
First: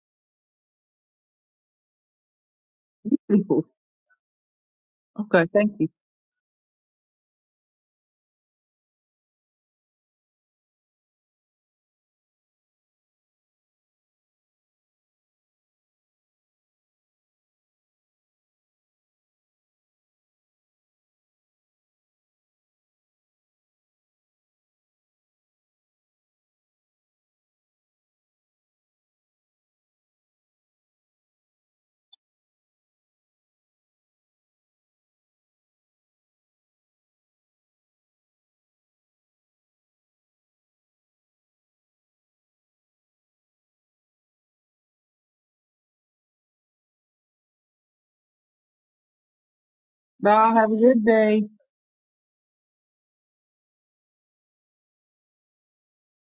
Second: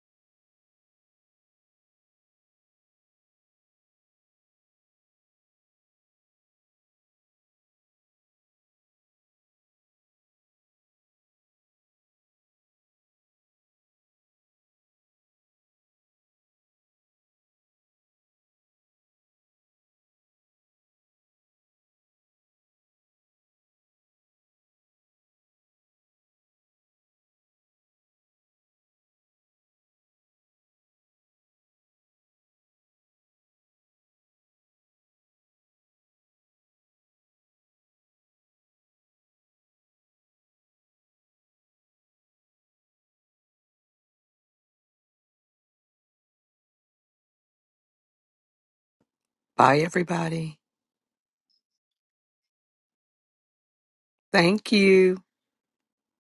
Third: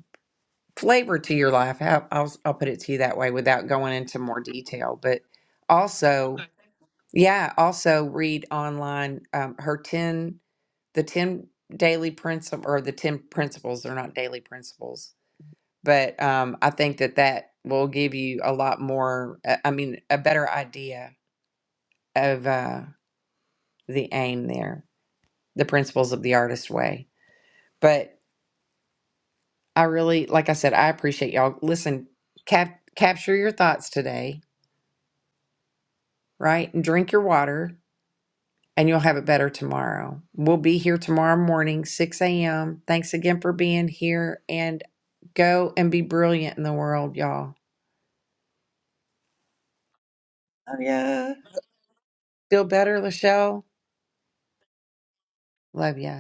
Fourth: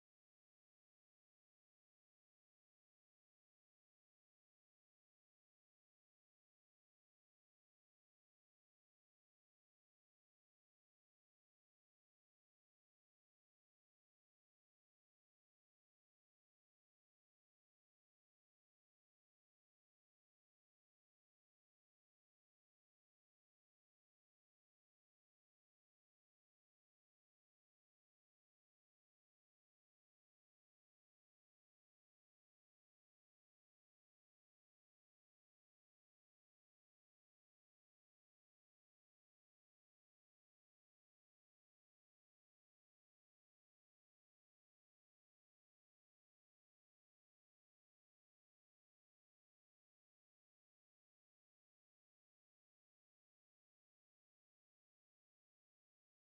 A: flavor to your life. How, I'll I'll put it to you that way
D: *laughs*
A: without going into more detail. But
D: Okay, thank you.
A: also, Okay. yeah, also read online um, her ten the ten daily principle or the ten principles. They're not daily principles, but um, I think that that will give you a lot more. uh, I mean, a better idea of uh, the aim there, the principles of the artist way. But I really, like I said, I appreciate y'all. Listen, cap- capture your thoughts today right? And drink your water, and you'll have it better tomorrow. We'll be here tomorrow morning, 6 a.m. Thanks again for being here. And go and be brilliant in the world, y'all.
B: Bye,
D: Bye.
B: everybody.
D: Have a
A: Love
D: good
A: ya.
D: day.
A: Feel better, Lachelle?
B: Thank you.
A: Love ya.